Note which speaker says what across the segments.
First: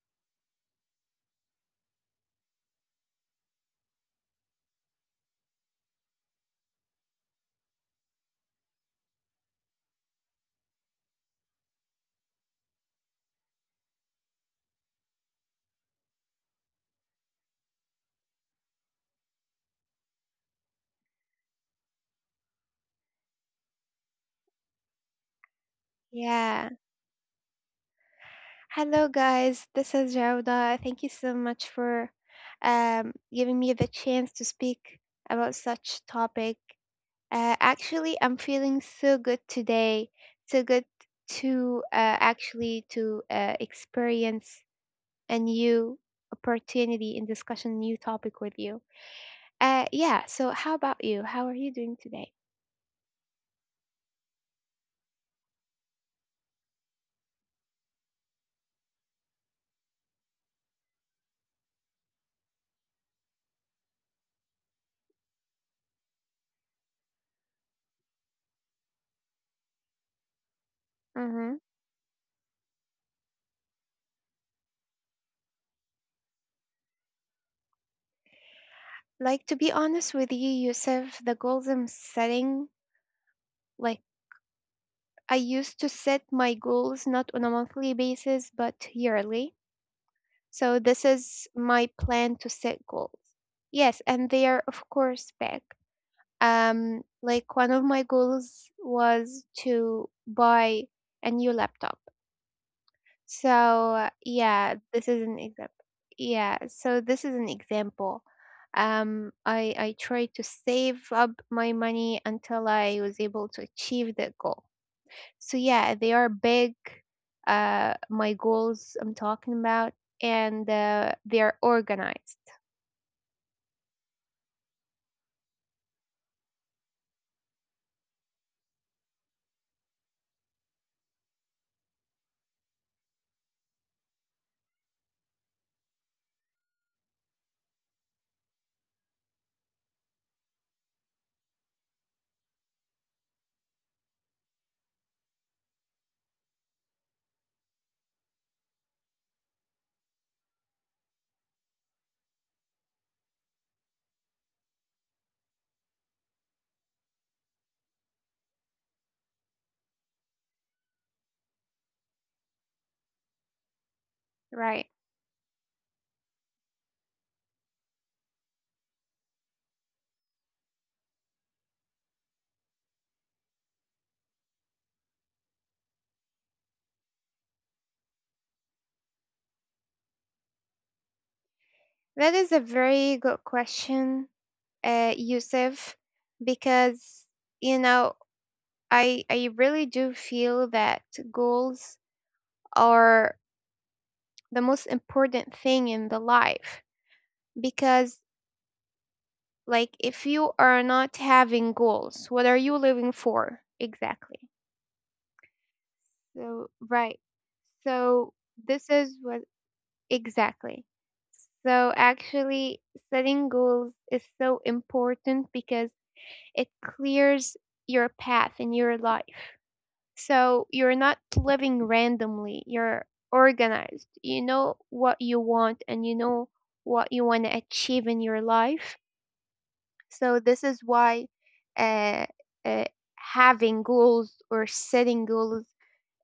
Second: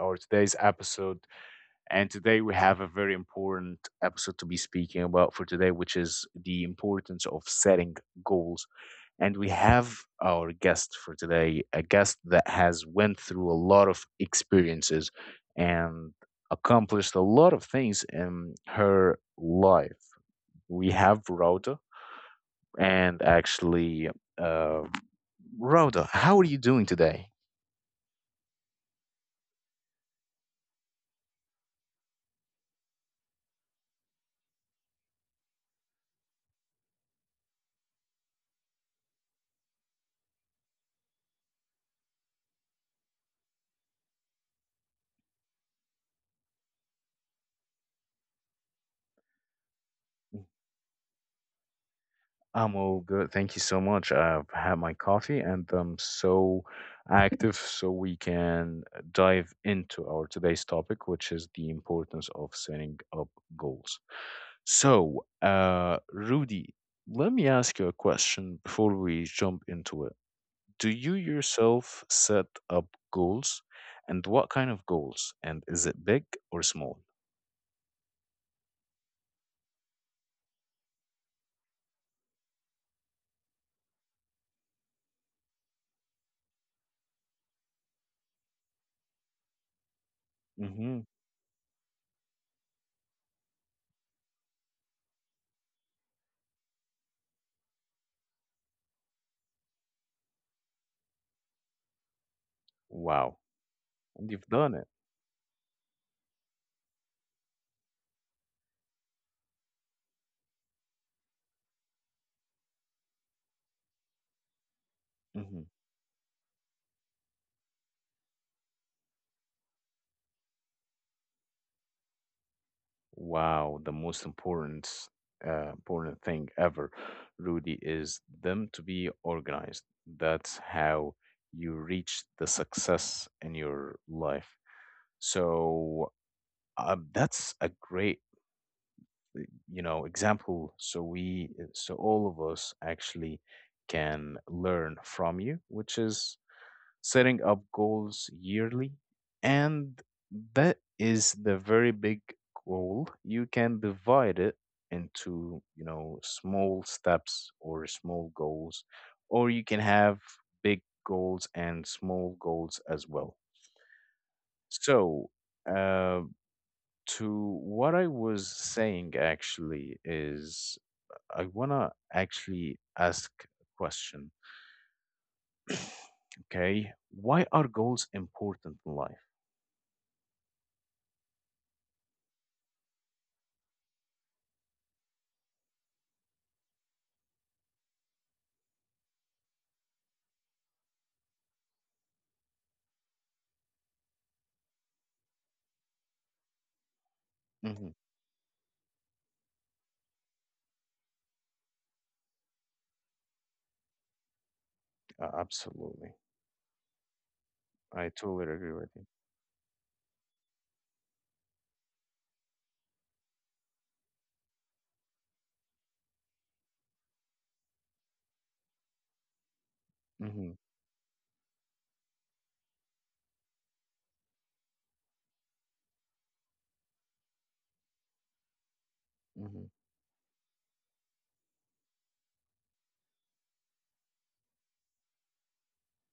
Speaker 1: our today's episode. And today we have a very important episode to be speaking about for today, which is the importance of setting goals. And we have our guest for today, a guest that has went through a lot of experiences and accomplished a lot of things in her life. We have Rhoda, and actually, uh, Rhoda, how are you
Speaker 2: Yeah.
Speaker 1: doing today?
Speaker 2: Hello, guys. This is Jauda. Thank you so much for giving me the chance to speak about such topic. Actually, I'm feeling so good today. So good to actually to experience a new opportunity and discussion new topic with you. Yeah. So, how about you? How are you doing today?
Speaker 1: I'm all good. Thank you so much. I've had my coffee and I'm so active, so we can dive into our today's topic, which is the importance of setting up goals. So, Rudy, let me ask you a question before we jump into it. Do you
Speaker 2: Mm-hmm.
Speaker 1: yourself set up goals, and what kind of goals? And is it big or small?
Speaker 2: Like, to be honest with you, Yusuf, the goals I'm setting, like, I used to set my goals not on a monthly basis, but yearly. So this
Speaker 1: Mm-hmm.
Speaker 2: is my plan to set goals. Yes, and they are of course big. Like, one of my goals was to buy a new laptop.
Speaker 1: Wow,
Speaker 2: So
Speaker 1: and you've
Speaker 2: yeah,
Speaker 1: done it.
Speaker 2: this is an example. Yeah, so this is an example. I tried to save up my money until I was able to achieve that goal. So
Speaker 1: Mm-hmm.
Speaker 2: yeah, they are big. My goals I'm talking about, and they are organized,
Speaker 1: Wow, the most important thing ever, Rudy, is them to be organized. That's how you reach the success in your life. So that's a great, example. So all of us actually can learn from you, which is setting up goals yearly, and that is the very big goal. You can divide it into small steps or small goals, or you can have big goals and small goals as well.
Speaker 2: right?
Speaker 1: So, uh, to what I was saying actually is I want to actually ask a question. Okay, why are goals important in life?
Speaker 2: That is a very good question, Yusuf, because you know, I really do feel that goals are the most important thing in the life,
Speaker 1: Mm-hmm.
Speaker 2: because like, if you are not having goals, what are you living for exactly?
Speaker 1: Absolutely.
Speaker 2: So right.
Speaker 1: I
Speaker 2: So
Speaker 1: totally agree
Speaker 2: this
Speaker 1: with you.
Speaker 2: is what. Exactly. So actually, setting goals is so important because it clears your path in your life.
Speaker 1: Mm-hmm.
Speaker 2: So you're not living randomly, you're organized. You know what you want and you know what you want to achieve in your life.
Speaker 1: Mm-hmm.
Speaker 2: So this is why uh, uh, having goals or setting goals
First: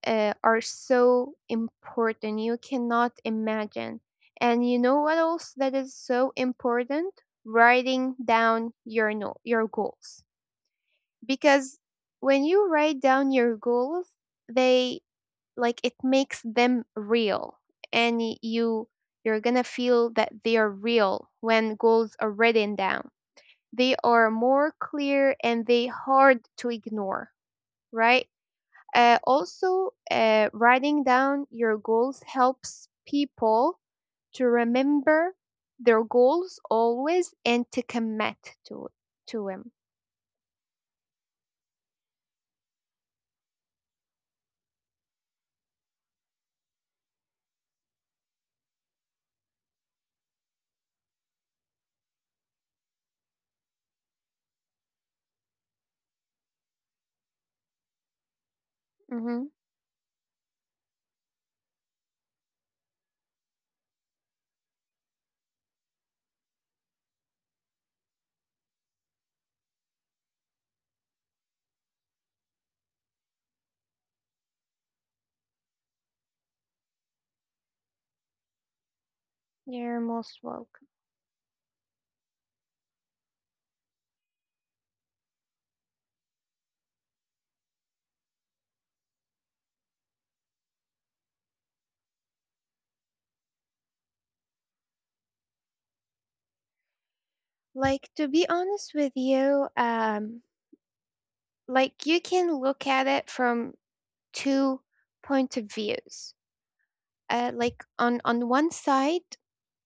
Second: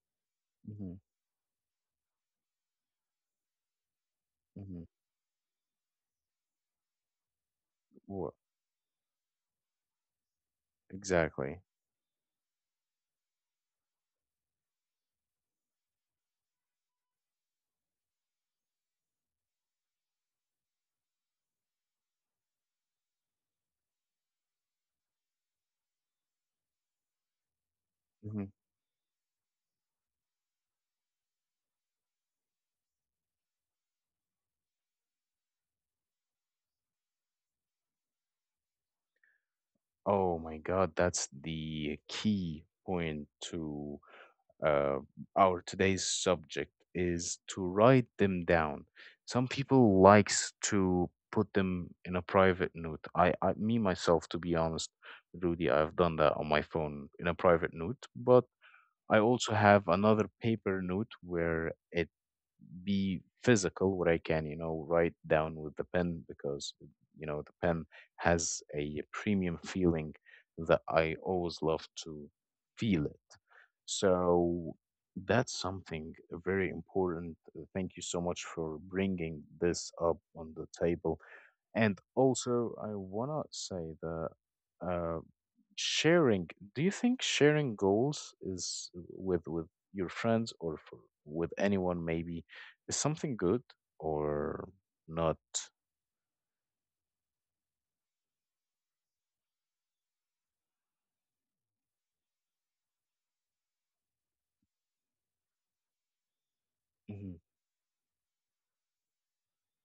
Speaker 2: are
Speaker 1: Mm-hmm.
Speaker 2: so important. You cannot imagine. And you
Speaker 1: Mm-hmm.
Speaker 2: know what else that is so important? Writing
Speaker 1: What
Speaker 2: down your your goals.
Speaker 1: exactly?
Speaker 2: Because when you write down your goals, they, like, it makes them real, and you, you're going to feel that they are real when goals are written down. They are more clear and they hard to ignore, right?
Speaker 1: Mm-hmm.
Speaker 2: Also, writing down your goals helps people to remember their goals always and to commit to them.
Speaker 1: Oh my God, that's the key point to uh, our today's subject is to write them down. Some people likes to put them in a private note. Me myself, to be honest, Rudy, I've done that on my phone in a private note, but I
Speaker 2: Mm-hmm.
Speaker 1: also have another paper note where it be physical where I can write down with the pen because the pen has a premium feeling that I always love to feel it. So that's something very important. Thank you so much for bringing this
Speaker 2: You're
Speaker 1: up
Speaker 2: most
Speaker 1: on the
Speaker 2: welcome.
Speaker 1: table. And also, I want to say that. Uh, sharing Do you think sharing goals is with your friends or with anyone maybe is something good or not?
Speaker 2: Like, to be honest with you, like, you can look at it from two point of views.
Speaker 1: Hmm.
Speaker 2: Like, on one side,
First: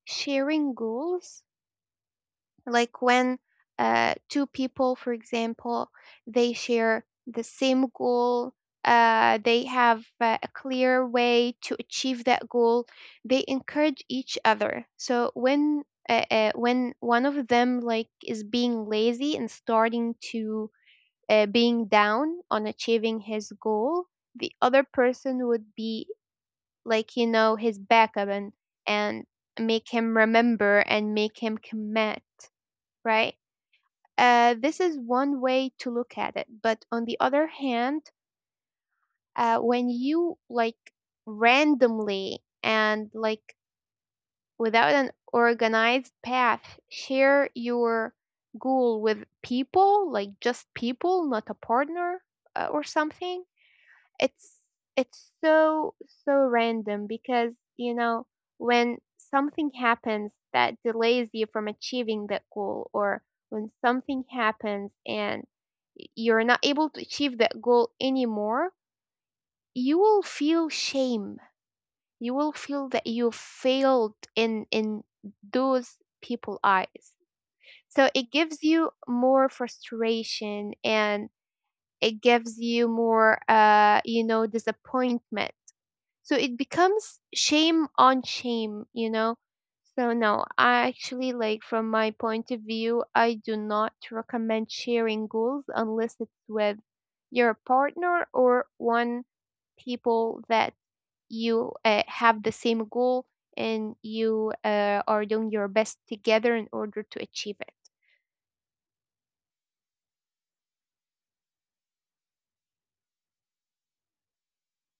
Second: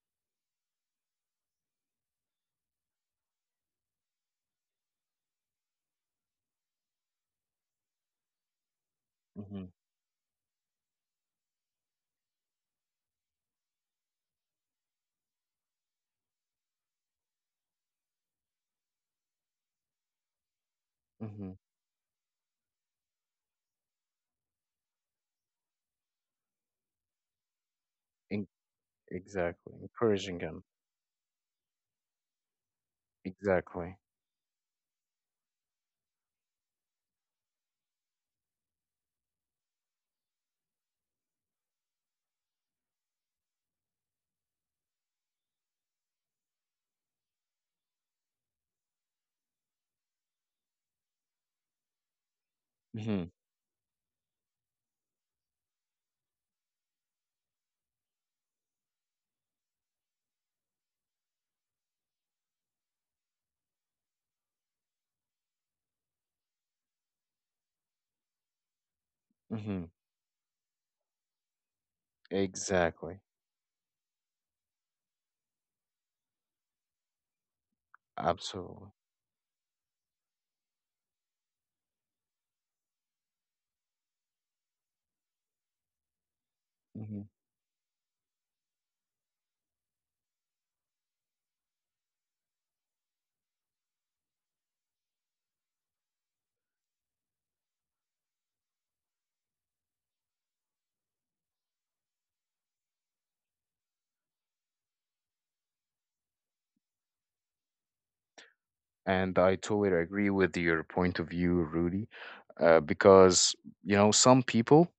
Speaker 2: sharing goals, like when two people, for example, they share the same goal, they
Speaker 1: Hmm.
Speaker 2: have a clear way to achieve that goal, they encourage each other, so when one of them, like, is being lazy and starting to
Speaker 1: Hmm.
Speaker 2: being down on achieving his goal, the other person would be, like, you know, his backup,
Speaker 1: In-
Speaker 2: and and
Speaker 1: exactly,
Speaker 2: make him
Speaker 1: encouraging them.
Speaker 2: remember and make him commit, right?
Speaker 1: Exactly.
Speaker 2: This is one way to look at it. But on the other hand, when you, like, randomly and, like, without an organized path, share your goal with people, like just people, not a partner or
Speaker 1: Hmm.
Speaker 2: something, it's it's so random because, you know, when something happens that delays you from achieving that goal, or when something happens and you're not able to achieve that goal anymore,
Speaker 1: Hmm.
Speaker 2: you will feel shame. You will feel that
Speaker 1: Exactly.
Speaker 2: you failed in those people eyes. So it gives
Speaker 1: Absolutely.
Speaker 2: you more frustration, and it gives you more, you know, disappointment, so it
Speaker 1: Hmm.
Speaker 2: becomes shame on shame, you know? So no, I actually, like, from my point of view, I do not recommend sharing goals unless it's with your partner or one people that you have the same goal and you are doing your best together in order to achieve it.
Speaker 1: And I totally agree with your point of view, Rudy, because you know some people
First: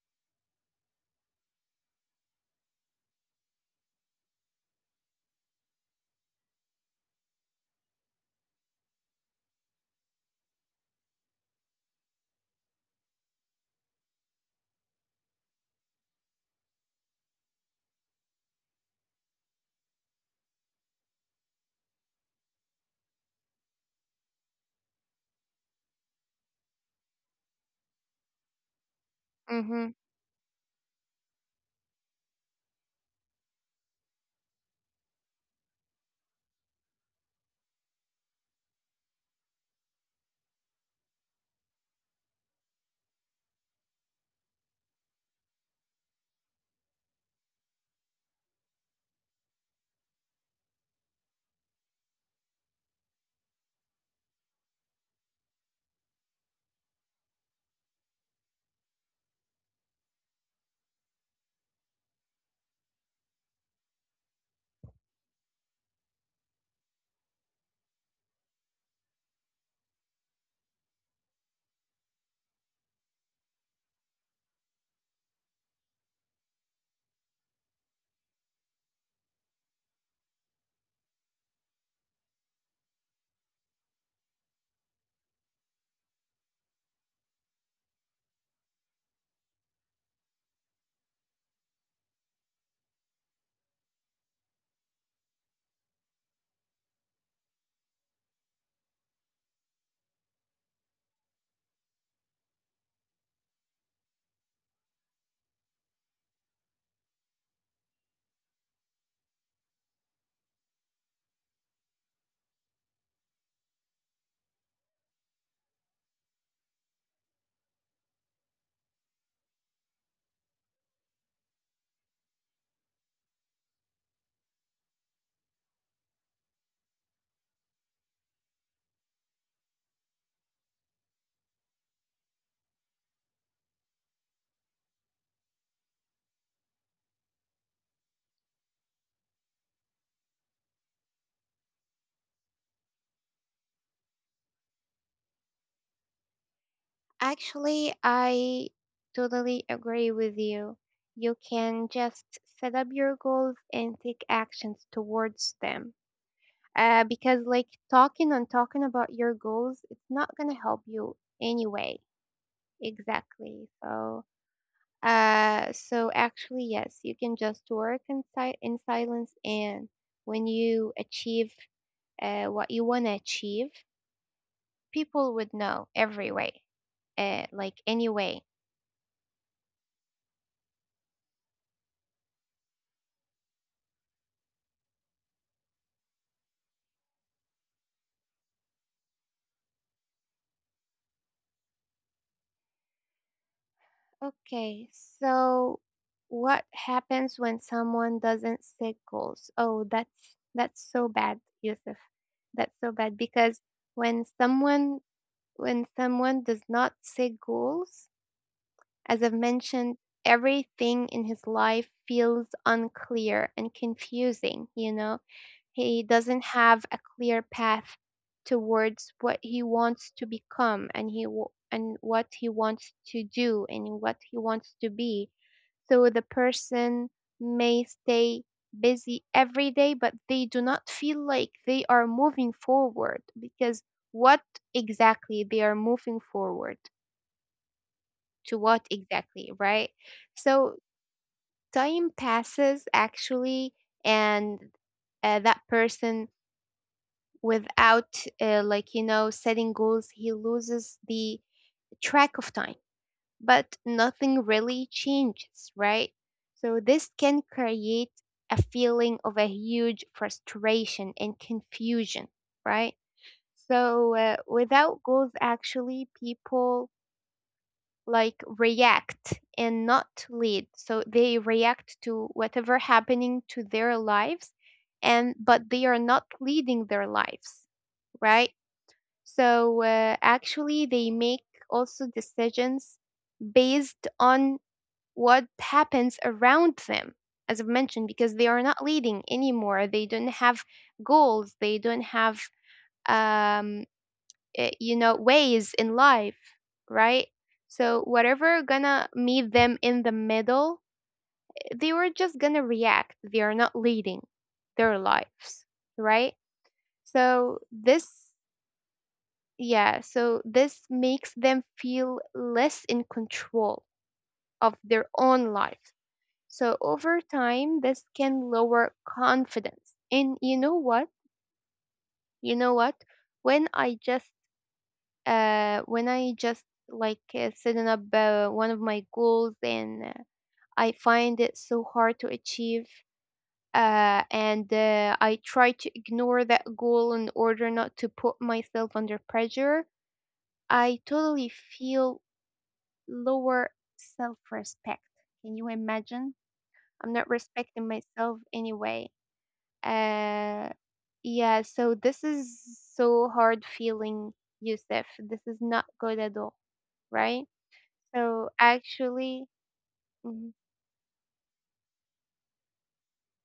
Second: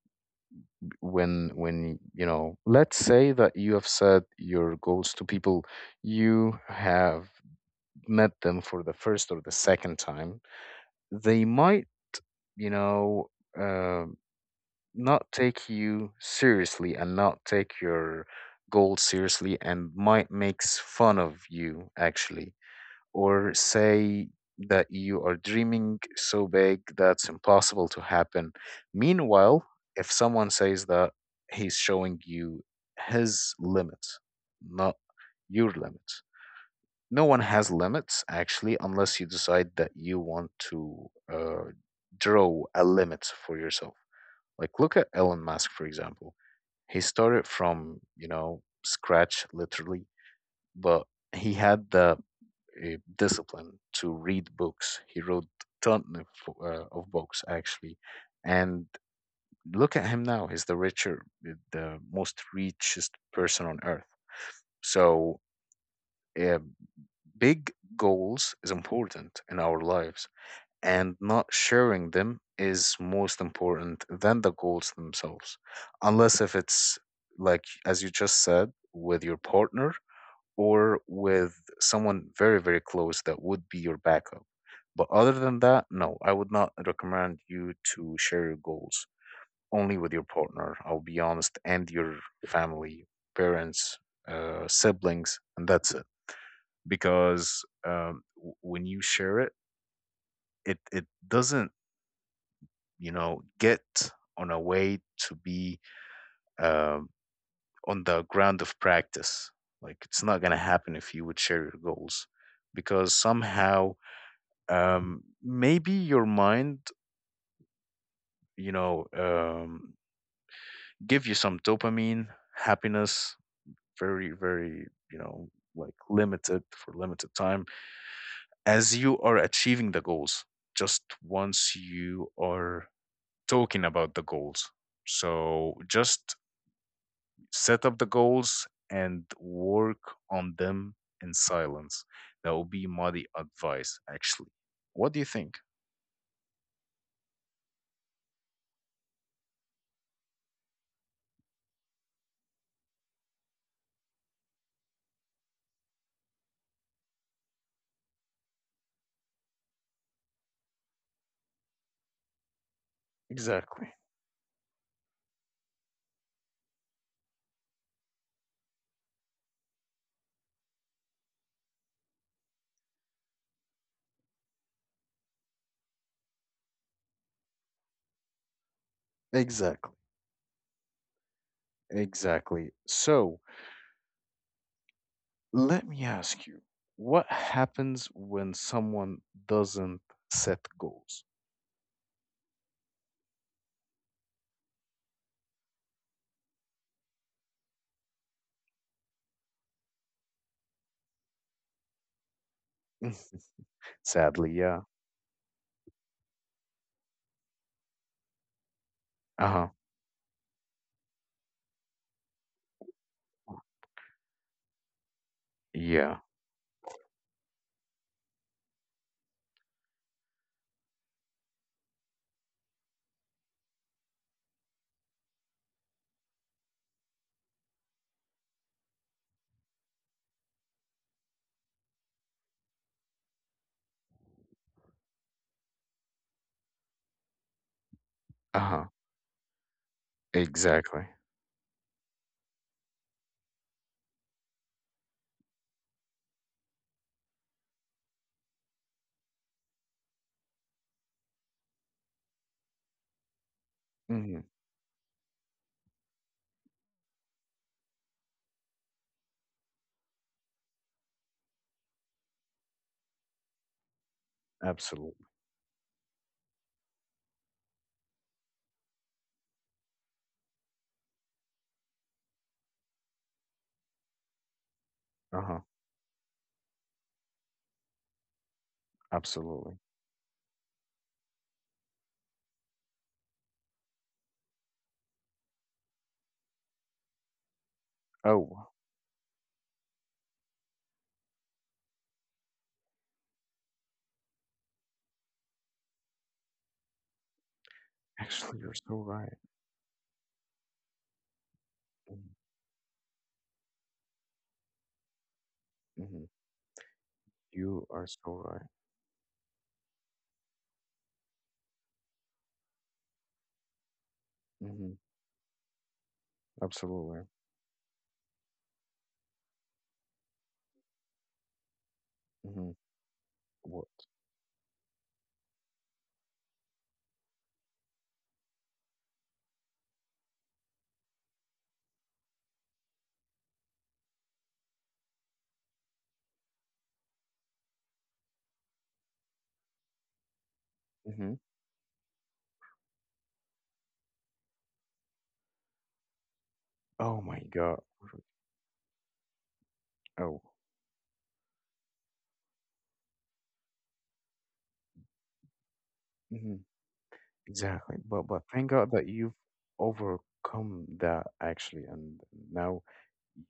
Speaker 1: when let's say that you have said your goals to people you have met them for the first or the second time, they might you know uh, not take you seriously and not take your goals seriously and might makes fun of you actually, or say that you are dreaming so big that's impossible to happen. Meanwhile,
Speaker 2: Hmm.
Speaker 1: if someone says that, he's showing you his limits, not your limits. No one has limits actually, unless you decide that you want to uh, draw a limit for yourself. Like look at Elon Musk, for example. He started from scratch literally, but he had the discipline to read books. He wrote ton of books actually, and look at him now. He's the the most richest person on earth. So uh, big goals is important in our lives, and not sharing them is most important than the goals themselves, unless if it's like as you just said with your partner or with someone very, very close that would be your backup. But other than that, no, I would not recommend you to share your goals only with your partner, I'll be honest, and your family, parents, siblings, and that's it. Because when you share it doesn't, get on a way to be um on the ground of practice. Like, it's not going to happen if you would share your goals because somehow maybe your mind, you know, um, give you some dopamine, happiness, very, very, like limited for limited time as you are achieving the goals, just once you are talking about the goals. So just set up the goals and work on them in silence. That will be my advice, actually. What do you think?
Speaker 2: Actually, I totally agree with you. You can just set up your goals and take actions towards them. Because, like, talking and talking about your goals, it's not going to help you anyway. Exactly.
Speaker 1: Exactly.
Speaker 2: So, so actually, yes, you can just work in, in silence. And when you achieve what you want to achieve, people would know every way, like, anyway.
Speaker 1: Exactly. Exactly. So let me ask you, what happens when someone doesn't set goals?
Speaker 2: Okay, so what happens when someone doesn't set goals? Oh, that's so bad, Yusuf. That's so bad because when
Speaker 1: Sadly, yeah.
Speaker 2: someone when someone does not set goals, as I've
Speaker 1: Uh-huh.
Speaker 2: mentioned, everything in his life feels unclear and confusing, you know. He
Speaker 1: Yeah.
Speaker 2: doesn't have a clear path towards what he wants to become, and he and what he wants to do and what he wants to be. So the person may stay busy every day, but they do not feel like they are moving forward, because what exactly they are moving forward to,
Speaker 1: Uh-huh.
Speaker 2: what exactly, right? So
Speaker 1: Exactly.
Speaker 2: time passes actually, and that person, without, like, you know, setting goals, he loses the track of time but
Speaker 1: Hmm.
Speaker 2: nothing really changes, right? So this can create a feeling of a huge frustration and confusion, right? So without
Speaker 1: Absolutely.
Speaker 2: goals, actually, people like react and not lead. So they react to whatever happening to their lives, and
Speaker 1: Uh-huh.
Speaker 2: but they are not leading their lives, right?
Speaker 1: Absolutely.
Speaker 2: So actually, they make also decisions based on what happens around them, as I've mentioned,
Speaker 1: Oh,
Speaker 2: because they
Speaker 1: wow.
Speaker 2: are not leading anymore, they don't have goals, they don't have um you know, ways in life, right? So
Speaker 1: Actually,
Speaker 2: whatever
Speaker 1: you're so
Speaker 2: gonna
Speaker 1: right.
Speaker 2: meet them in the middle, they were
Speaker 1: Mm-hmm.
Speaker 2: just gonna react, they are not leading their lives,
Speaker 1: Mm-hmm.
Speaker 2: right? So
Speaker 1: You are so
Speaker 2: this,
Speaker 1: right.
Speaker 2: yeah, so this makes them feel less in control of
Speaker 1: Hmm.
Speaker 2: their own lives. So
Speaker 1: Absolutely.
Speaker 2: over time, this can lower confidence. And you know what? You
Speaker 1: Hmm.
Speaker 2: know what? When I
Speaker 1: What?
Speaker 2: just when I just, like, setting up one of my goals, and I find it so hard to achieve, and I try to ignore that goal in order not to put myself under pressure, I
Speaker 1: Hmm.
Speaker 2: totally feel lower self-respect. Can you imagine?
Speaker 1: Oh
Speaker 2: I'm not
Speaker 1: my God.
Speaker 2: respecting myself anyway.
Speaker 1: Oh.
Speaker 2: Uh, yeah, so this is so hard feeling, Yusuf. This is not good at
Speaker 1: Mhm.
Speaker 2: all, right?
Speaker 1: Exactly. But
Speaker 2: So
Speaker 1: thank God that you've
Speaker 2: actually, mhm,
Speaker 1: overcome that actually, and now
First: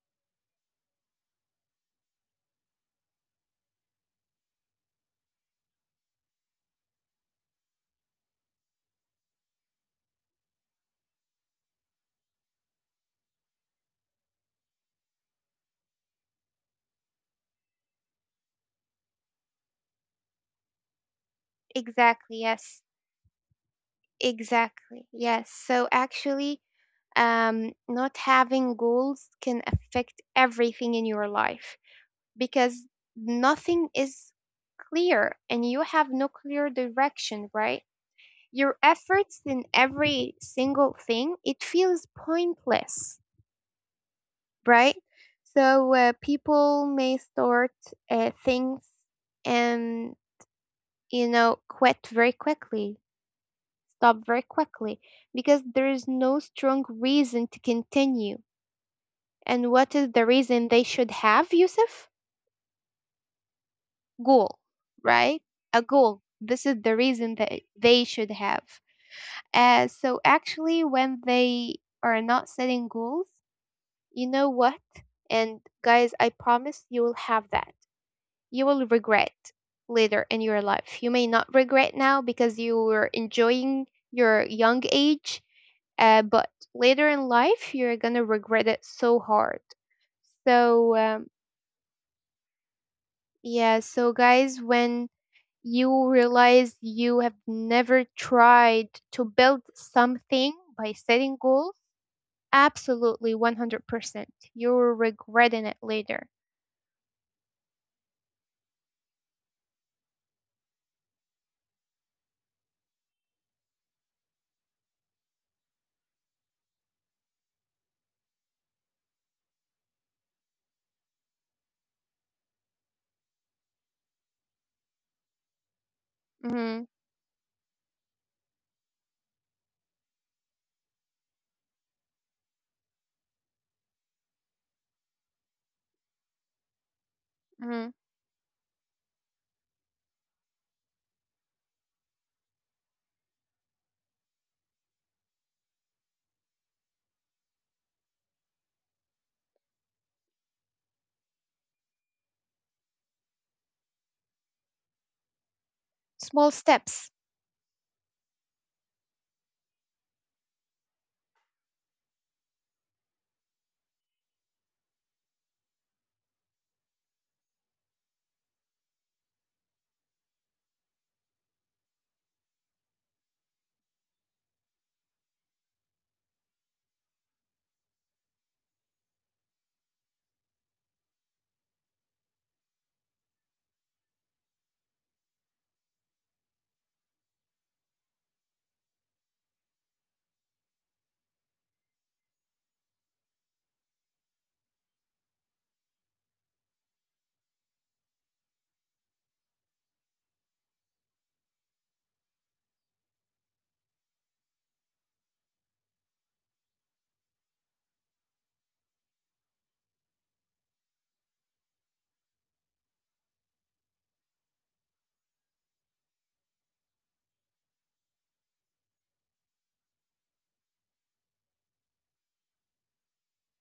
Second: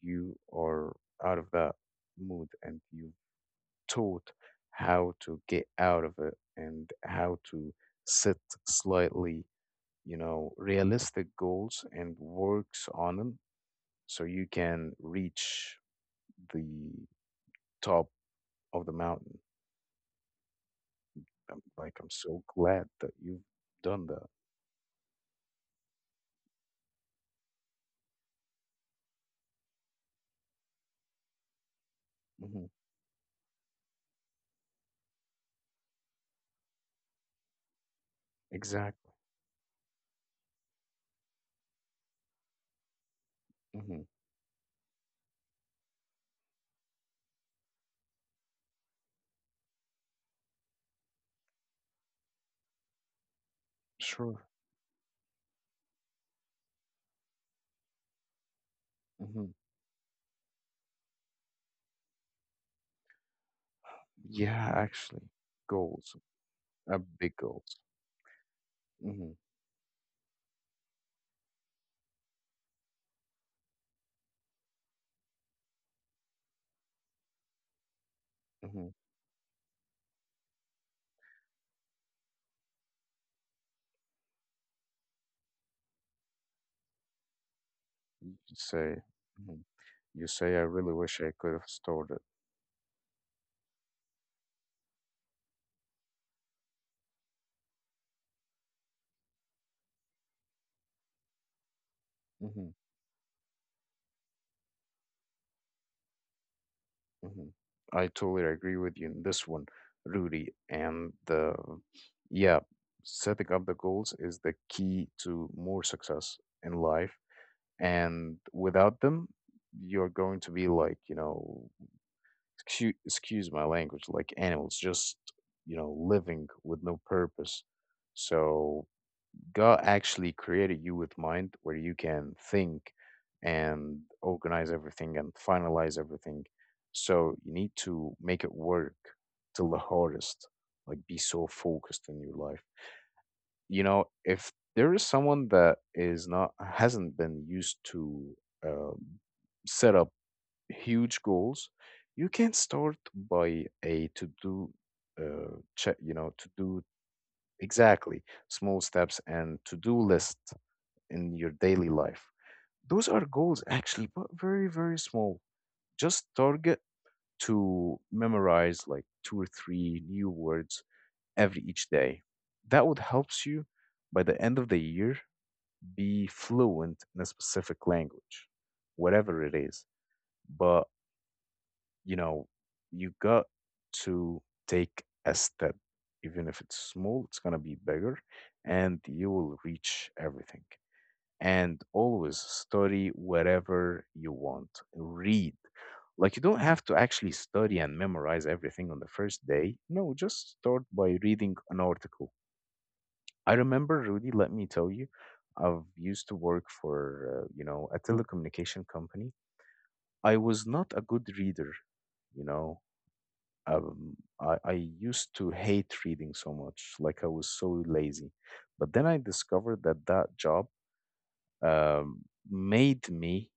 Speaker 1: you are out of that mood and you've taught how to get out of it and how to set slightly, realistic goals and works on them so you can reach the top of the mountain. Like, I'm
Speaker 2: exactly,
Speaker 1: so
Speaker 2: yes,
Speaker 1: glad that you've done that.
Speaker 2: exactly, yes. So actually, not having goals can affect everything in your life,
Speaker 1: Hmm.
Speaker 2: because nothing is clear and you have no clear direction, right? Your
Speaker 1: Exactly.
Speaker 2: efforts in every single thing, it feels pointless,
Speaker 1: Hmm.
Speaker 2: right? So people may start things, and you know, quit very quickly, stop very
Speaker 1: Sure.
Speaker 2: quickly, because there is no strong reason to continue.
Speaker 1: Mm-hmm.
Speaker 2: And what is the reason they should have, Yusuf? Goal,
Speaker 1: Yeah, actually,
Speaker 2: right? A
Speaker 1: goals,
Speaker 2: goal. This is the reason
Speaker 1: big
Speaker 2: that
Speaker 1: goals.
Speaker 2: they should have.
Speaker 1: Mm-hmm,
Speaker 2: So actually, when they are not setting goals, you know what? And guys, I promise you will have that, you will
Speaker 1: mm-hmm.
Speaker 2: regret later in your life. You may not regret now because you were enjoying your young age, but later in life, you're gonna
Speaker 1: You
Speaker 2: regret it
Speaker 1: say,
Speaker 2: so hard.
Speaker 1: mhm. I
Speaker 2: So,
Speaker 1: really wish I could have stored it.
Speaker 2: yeah, so guys, when you realize you have never tried to build something by setting goals,
Speaker 1: Mm-hmm,
Speaker 2: absolutely 100%. You're regretting it later.
Speaker 1: mm-hmm. I totally agree with you in this one, Rudy. And yeah, setting up the goals is the key to more success in life. And without them, you're going to be like, excuse my language, like animals just, living
Speaker 2: Mm-hmm,
Speaker 1: with no purpose. So God actually created you with mind where you can think and organize everything and finalize everything. So you need
Speaker 2: mm-hmm.
Speaker 1: to make it work till the hardest, like be so focused in your life. You know, if there is someone that is not hasn't been used to uh, set huge goals, you can start by a to do, check, to
Speaker 2: Small
Speaker 1: do.
Speaker 2: steps.
Speaker 1: Exactly. Small steps and to do list in your daily life. Those are goals actually, but very, very small. Just target to memorize like two or three new words every each day. That would helps you by the end of the year be fluent in a specific language, whatever it is. But you know, you got to take a step. Even if it's small, it's going to be bigger and you will reach everything. And always study whatever you want, read. Like, you don't have to actually study and memorize everything on the first day. No, just start by reading an article. I remember, Rudy, let me tell you, I've used to work for a telecommunication company. I was not a good reader, you know I used to hate reading so much, like I was so lazy. But then I discovered that that job um, made me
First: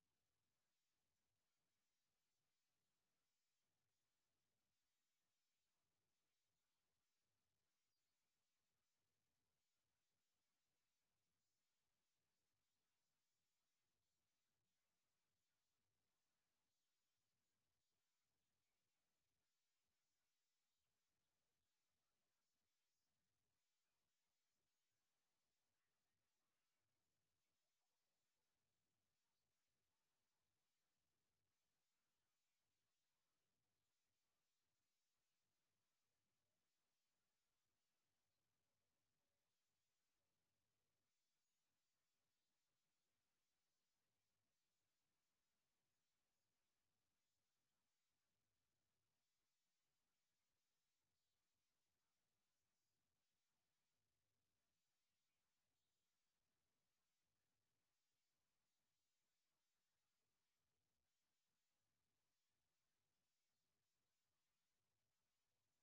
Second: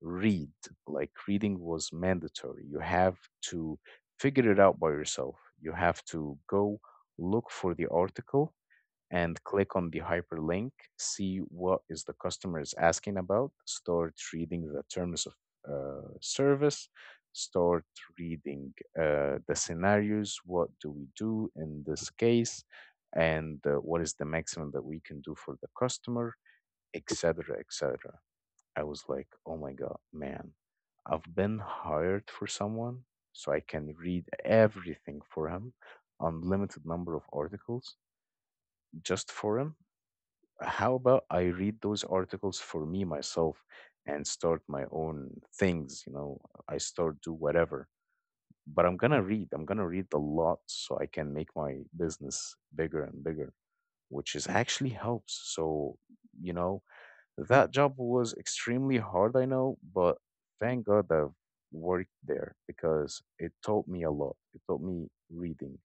Speaker 1: read. Like reading was mandatory. You have to figure it out by yourself. You have to go look for the article and click on the hyperlink, see what is the customer is asking about, start reading the terms of service, start reading the scenarios, what do we do in this case, and what is the maximum that we can do for the customer, etc., etc. I was like, oh my God, man, I've been hired for someone, so I can read everything for him, unlimited number of articles just for him. How about I read those articles for me myself and start my own things? You know, I start do whatever. But I'm gonna read. I'm gonna read a lot so I can make my business bigger and bigger, which is actually helps. So, you know, that job was extremely hard, I know, but thank God I've worked there because it taught me a lot. It taught me reading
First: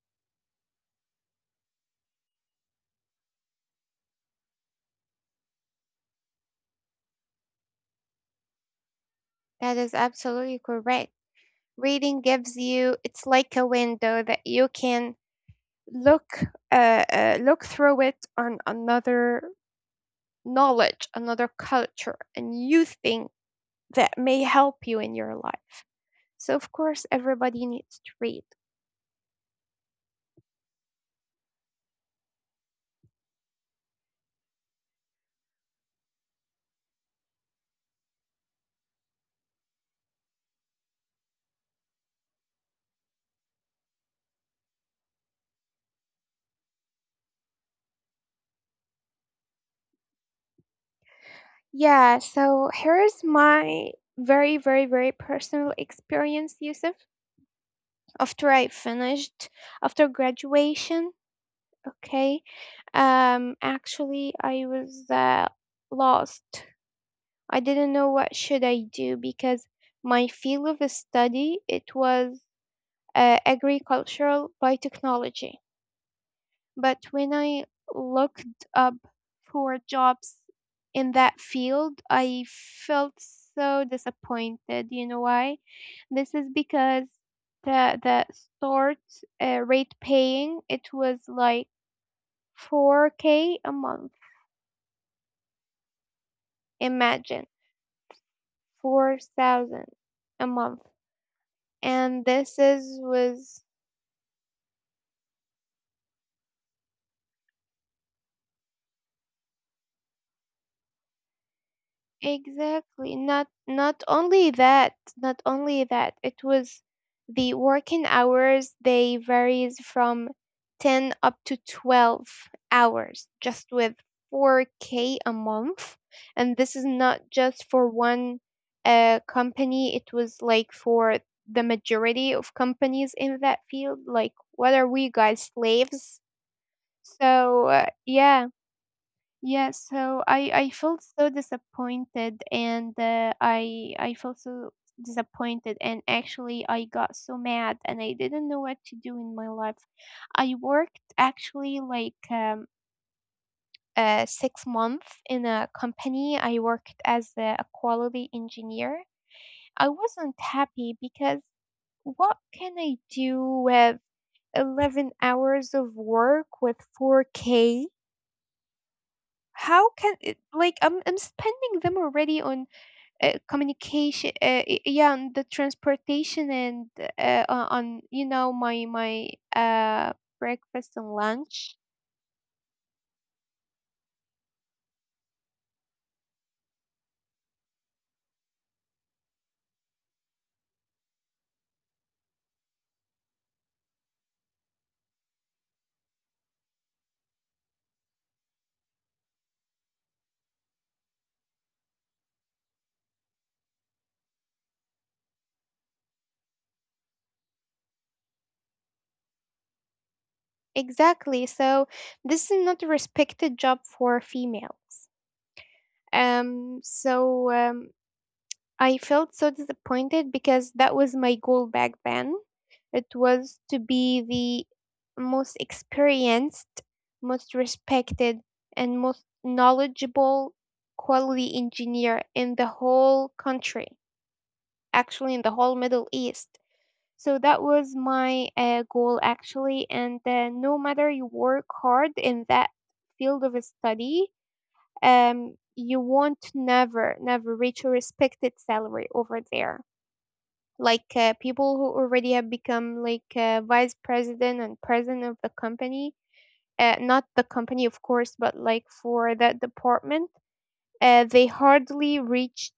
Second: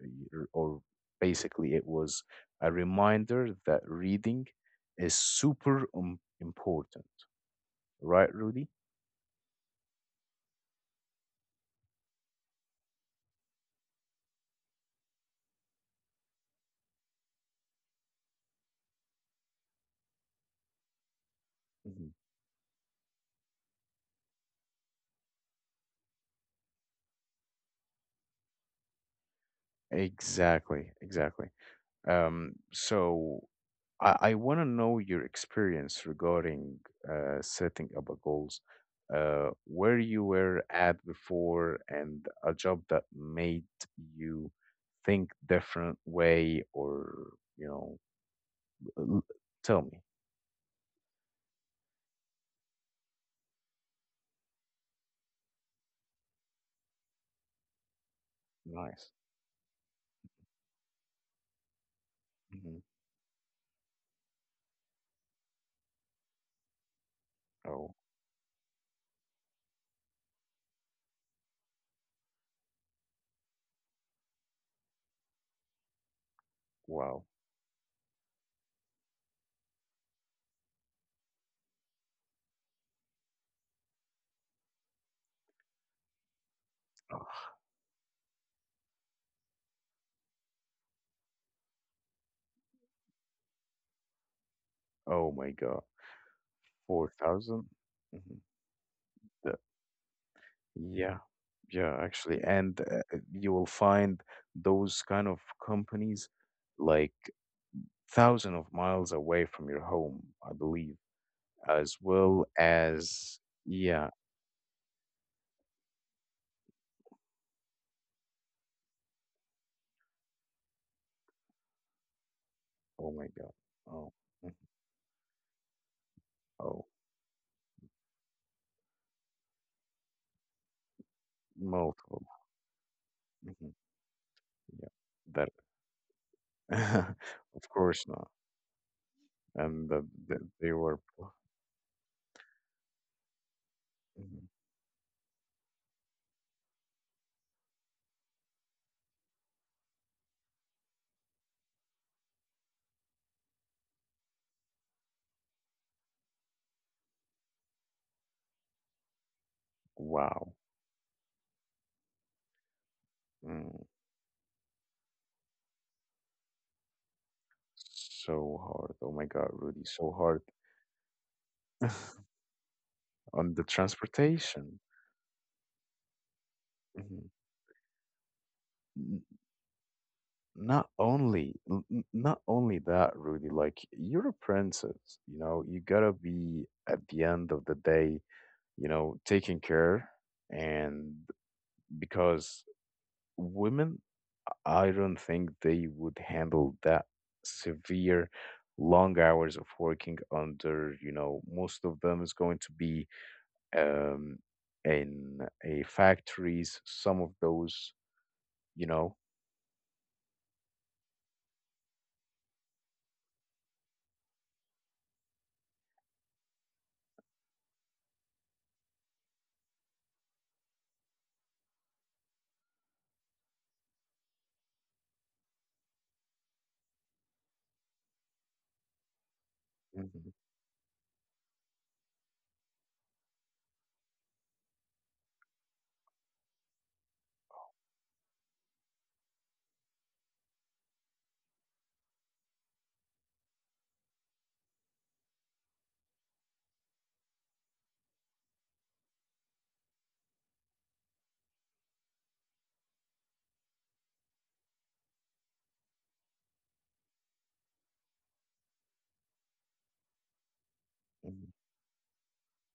Speaker 1: or basically it was a reminder that reading is super important, right, Rudy?
Speaker 2: That is absolutely correct. Reading gives you, it's like a window that you can look, look through it on another knowledge, another
Speaker 1: Hmm.
Speaker 2: culture, and you think that may help you in your life. So, of course, everybody needs to read.
Speaker 1: Exactly, exactly. So I want to know your experience regarding setting up a goals, where you were at before, and a job that made you think different way, or you know, l- tell me.
Speaker 2: Yeah, so here's my very, very, very personal experience, Yusuf, after I
Speaker 1: Nice.
Speaker 2: finished, after graduation. Okay.
Speaker 1: Hmm.
Speaker 2: Actually, I was lost. I didn't
Speaker 1: Oh.
Speaker 2: know what should I do, because my field of study, it was agricultural biotechnology. But
Speaker 1: Wow.
Speaker 2: when I looked up for jobs in that field, I felt so disappointed. You know why? This is because
Speaker 1: Ah,
Speaker 2: the start rate paying, it was like 4K a month.
Speaker 1: oh my God.
Speaker 2: Imagine
Speaker 1: 4,000? Mhm. The-
Speaker 2: 4,000 a month.
Speaker 1: Yeah. Yeah,
Speaker 2: And
Speaker 1: actually.
Speaker 2: this
Speaker 1: And
Speaker 2: is
Speaker 1: you will
Speaker 2: was
Speaker 1: find those kind of companies like thousand of miles away from your home, I believe, as well
Speaker 2: exactly.
Speaker 1: as,
Speaker 2: Not
Speaker 1: yeah.
Speaker 2: not only that, it was the working hours, they varies from 10 up to 12
Speaker 1: Oh my
Speaker 2: hours
Speaker 1: God.
Speaker 2: just with
Speaker 1: Oh, mhm.
Speaker 2: 4K a month. And this
Speaker 1: Oh,
Speaker 2: is not just for one company, it was like for the
Speaker 1: multiple.
Speaker 2: majority of companies in that
Speaker 1: Mhm.
Speaker 2: field. Like, what
Speaker 1: Yeah.
Speaker 2: are we
Speaker 1: That,
Speaker 2: guys, slaves?
Speaker 1: of
Speaker 2: So
Speaker 1: course not.
Speaker 2: yeah, yeah.
Speaker 1: And the,
Speaker 2: So
Speaker 1: the,
Speaker 2: I
Speaker 1: they
Speaker 2: I
Speaker 1: were,
Speaker 2: felt so disappointed, and I felt
Speaker 1: mhm.
Speaker 2: so disappointed, and actually I got so mad, and I didn't know what to do in my life. I worked actually, like, 6 months in a company. I worked as a quality engineer. I wasn't
Speaker 1: Wow.
Speaker 2: happy because what can I do
Speaker 1: Mm.
Speaker 2: with 11 hours of work with 4K?
Speaker 1: So hard. Oh my God, Rudy,
Speaker 2: How
Speaker 1: so
Speaker 2: can
Speaker 1: hard.
Speaker 2: it, like, I'm spending them already on
Speaker 1: On the
Speaker 2: communication,
Speaker 1: transportation.
Speaker 2: yeah, on the transportation, and
Speaker 1: Mhm.
Speaker 2: on you know, my
Speaker 1: N-
Speaker 2: uh
Speaker 1: Not
Speaker 2: breakfast and
Speaker 1: only, n-
Speaker 2: lunch.
Speaker 1: n- not only that, Rudy. Like you're a princess, you know. You gotta be at the end of the day, you know, taking care. And because women, I don't think they would handle that severe, long hours of working under. You know, most of them is going to be um, in a factories. Some of those, you know.
Speaker 2: Exactly. So this is not a respected job for females. So. I felt so disappointed because that was my goal back then. It was to be the most experienced, most respected, and most
Speaker 1: Mhm,
Speaker 2: knowledgeable quality engineer in the whole country, actually, in the whole Middle East. So that was my goal, actually. And no matter you work hard in that field of study, um, you won't never, never reach a respected salary over there like people who already have become like vice president and president of the company, not the company of course, but like for that department. They
Speaker 1: mhm.
Speaker 2: hardly reached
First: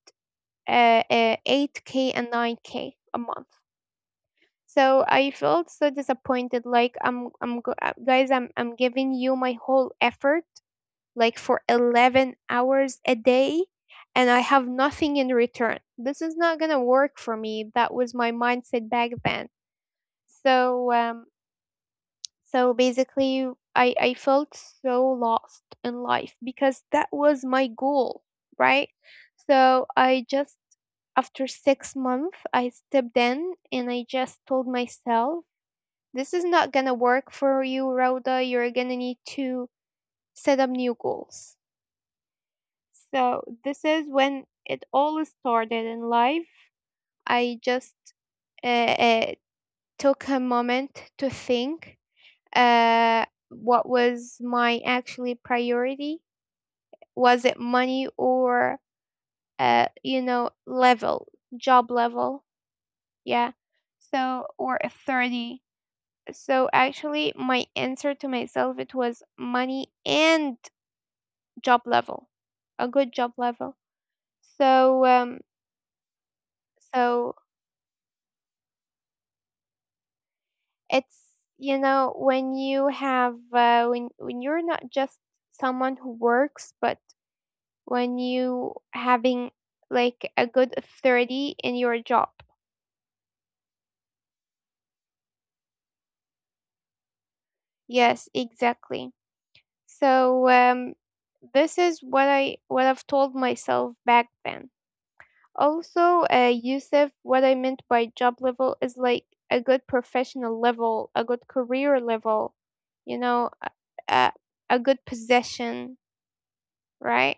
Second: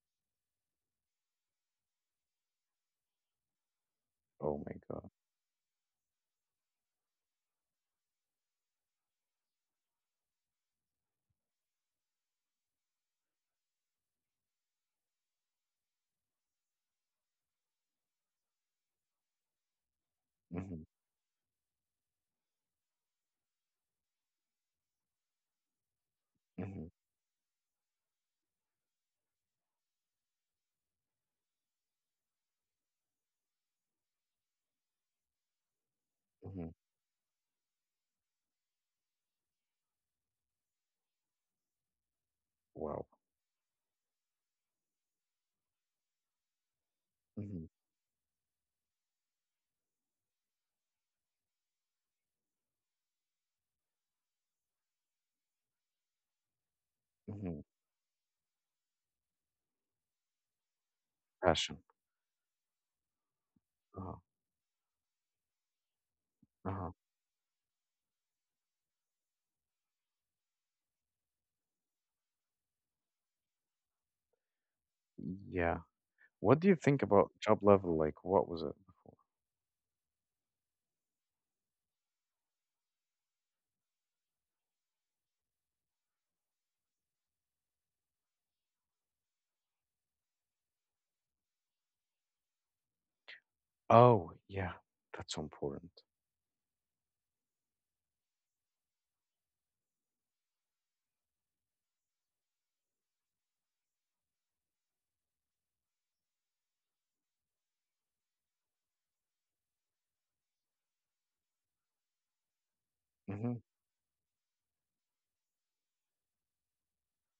Speaker 2: 8K and 9K a month.
Speaker 1: Oh my
Speaker 2: So
Speaker 1: God.
Speaker 2: I felt so disappointed. Guys, I'm giving you my whole effort like for 11 hours a day, and I have nothing in return. This is not going to work for me. That was my mindset back then.
Speaker 1: Hmm.
Speaker 2: So um, so basically, I felt so lost in life because
Speaker 1: Hmm.
Speaker 2: that was my goal, right? So I just, after 6 months, I stepped in and I just told myself, this is
Speaker 1: Hmm.
Speaker 2: not gonna work for you, Rhoda. You're gonna need to set up new goals.
Speaker 1: Wow.
Speaker 2: So this is when it all started in life. I
Speaker 1: Hmm.
Speaker 2: just uh, uh, took a moment to think, uh, what was my actually priority? Was it
Speaker 1: Hmm.
Speaker 2: money or you know, level,
Speaker 1: Passion.
Speaker 2: job level? Yeah.
Speaker 1: Uh-huh.
Speaker 2: So, or authority. So
Speaker 1: Uh-huh.
Speaker 2: actually, my answer to myself, it was money and job level, a good job level. So
Speaker 1: Yeah. What do you think about
Speaker 2: so
Speaker 1: job level? Like, what was it?
Speaker 2: it's, you know, when you have when you're not just someone who works, but when you having like a good authority in your job.
Speaker 1: Oh, yeah. That's so important.
Speaker 2: Yes, exactly. So this is what I've told myself back then. Also, Yusuf, what I meant by job level is like a good professional level, a good career level, you know,
Speaker 1: Hmm.
Speaker 2: a, a good position, right?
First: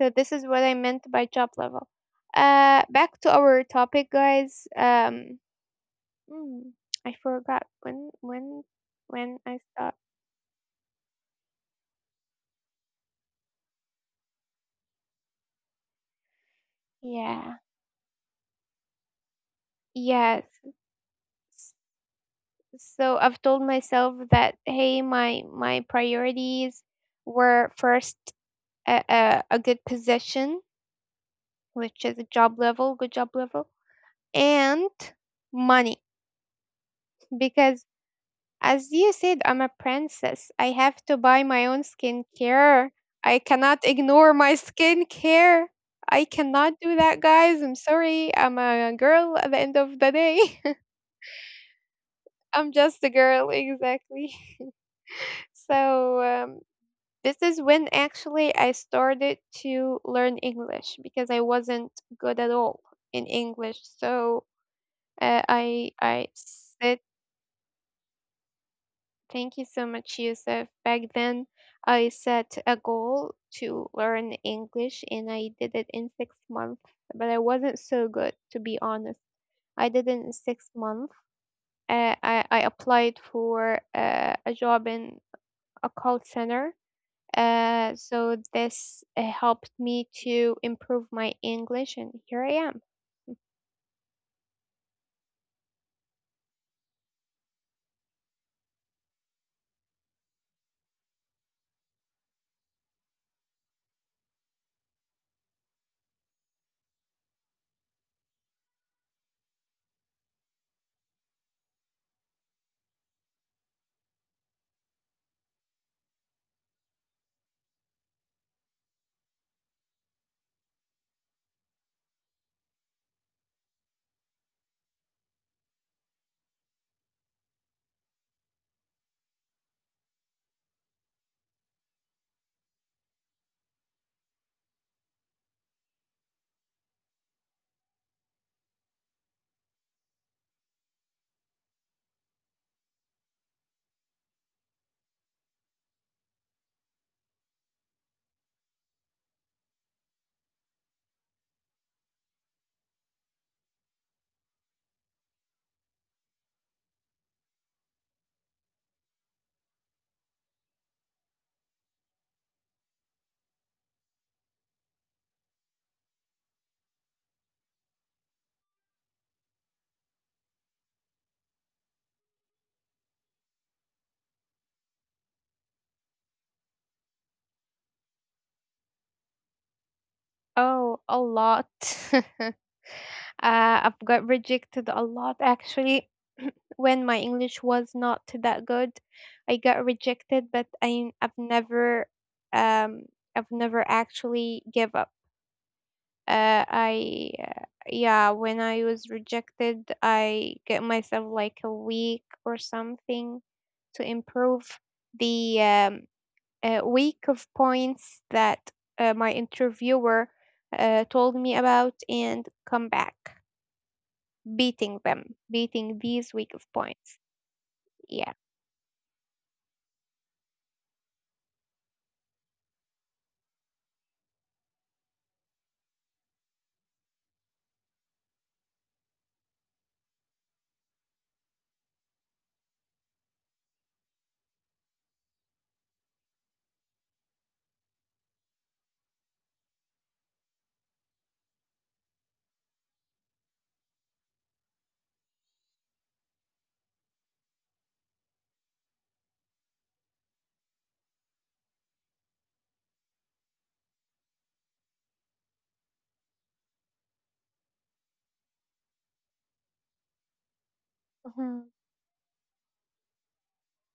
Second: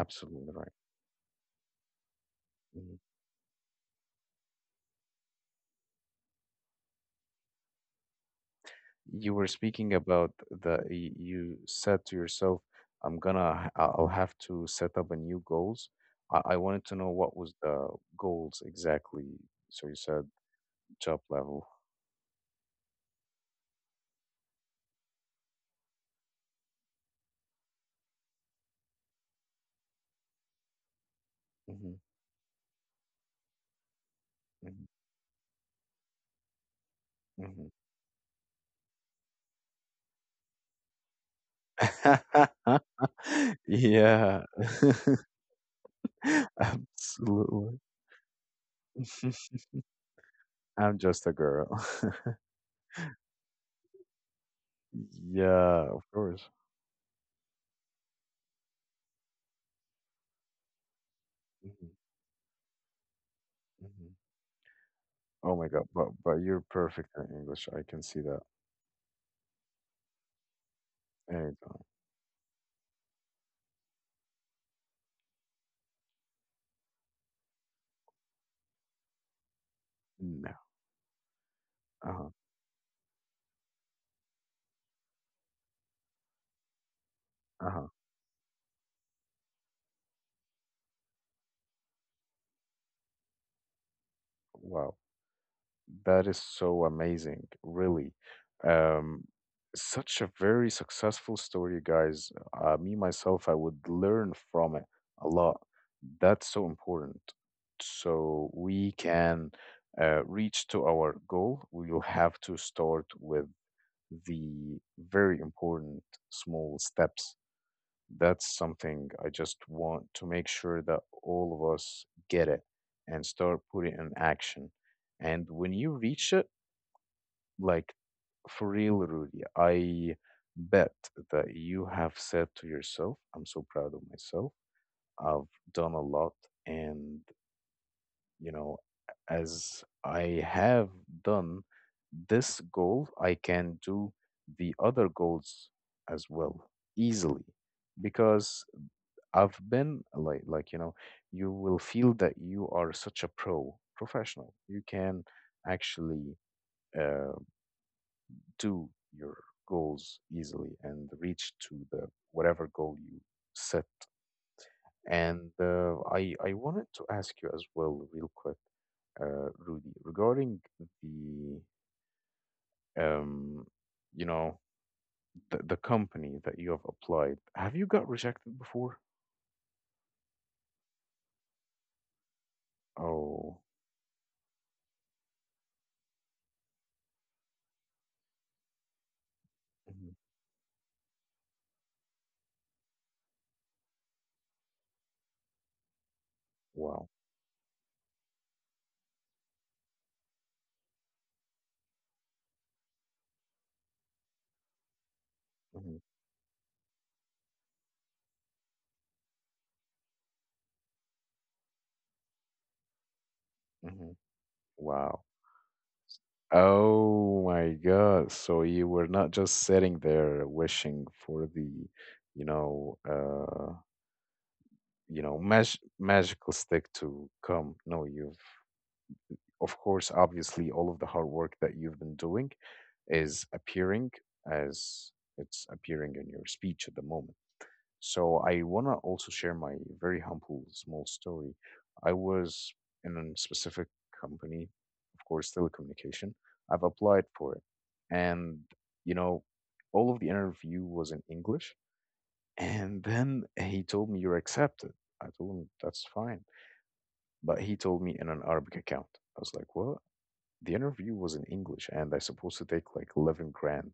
Speaker 2: So this is what
Speaker 1: right.
Speaker 2: I meant by job level.
Speaker 1: Mm-hmm.
Speaker 2: Back to our topic, guys. Mm, I forgot when when
Speaker 1: you
Speaker 2: when
Speaker 1: were
Speaker 2: I
Speaker 1: speaking
Speaker 2: start.
Speaker 1: about you said to yourself, I'm gonna h- I- I'll have to set up a new goals. I wanted to know what was
Speaker 2: Yeah.
Speaker 1: the goals exactly. So you said
Speaker 2: Yes.
Speaker 1: job level.
Speaker 2: S- So I've told myself that hey, my priorities were first a good position,
Speaker 1: Hmm.
Speaker 2: which is a job level, good job level,
Speaker 1: Hmm.
Speaker 2: and money.
Speaker 1: Hmm.
Speaker 2: Because as you said, I'm a princess. I have to buy my own skincare. I cannot ignore
Speaker 1: Yeah.
Speaker 2: my skincare. I cannot do that, guys.
Speaker 1: Absolutely.
Speaker 2: I'm sorry. I'm a girl at the end of the day.
Speaker 1: I'm just a girl.
Speaker 2: I'm just a girl, exactly.
Speaker 1: Yeah, of
Speaker 2: So,
Speaker 1: course.
Speaker 2: this is when actually I started to learn English because I
Speaker 1: Hmm.
Speaker 2: wasn't good at all in English.
Speaker 1: Hmm.
Speaker 2: So,
Speaker 1: Oh my God,
Speaker 2: I
Speaker 1: but
Speaker 2: I
Speaker 1: but you're
Speaker 2: sit.
Speaker 1: perfect in English. I can see that
Speaker 2: Thank you so much, Yusuf. Back then,
Speaker 1: anytime.
Speaker 2: I set a goal to learn English and I did it in 6 months, but I wasn't so good, to be honest. I did it in
Speaker 1: No.
Speaker 2: 6 months. Uh,
Speaker 1: Uh-huh.
Speaker 2: I, I applied for a job in a call center.
Speaker 1: Uh-huh.
Speaker 2: So this helped me to improve my English, and here I am.
Speaker 1: Wow, that is so amazing, really. Um, such a very successful story, guys. Me myself, I would learn from it a lot. That's so important. So we can reach to our goal. We'll have to start with the very important small steps. That's something I just want to make sure that all of us get it and start putting in action. And when you reach it, like, for real, Rudy, I bet that you have said to yourself, I'm so proud of myself. I've done a lot. And, you know, as I have done this goal, I can do the other goals as well easily because I've been like, you know, you will feel that you are such a professional. You can actually uh, do your goals easily and reach to the whatever goal you set. And I wanted to ask you as well, real quick, Rudy, regarding the um, you know, the company that you have applied. Have you got rejected before?
Speaker 2: Oh, a lot.
Speaker 1: Oh.
Speaker 2: I've got rejected a lot actually. When my English was not that good, I got
Speaker 1: Mhm.
Speaker 2: rejected, but I've never um I've never actually give up.
Speaker 1: Wow.
Speaker 2: I yeah, when I was rejected, I get myself like a week or something to improve the
Speaker 1: Hmm.
Speaker 2: week of points that my interviewer told me about and come back
Speaker 1: Hmm.
Speaker 2: beating
Speaker 1: Wow.
Speaker 2: them, beating these week of points.
Speaker 1: Oh my God.
Speaker 2: Yeah.
Speaker 1: So you were not just sitting there wishing for the, you know, uh, you know, magical stick to come. No, you've, of course, obviously, all of the hard work that you've been doing is appearing as it's appearing in your speech at the moment. So I want to also share my very humble small story. I was in a specific company, of course, telecommunication. I've applied for it. And, you know, all of the interview was in English. And then he told me, "You're accepted." I told him, "That's fine." But he told me in an Arabic account. I was like, "What?" The interview was in
Speaker 2: Hmm.
Speaker 1: English and I supposed to take like 11 grand.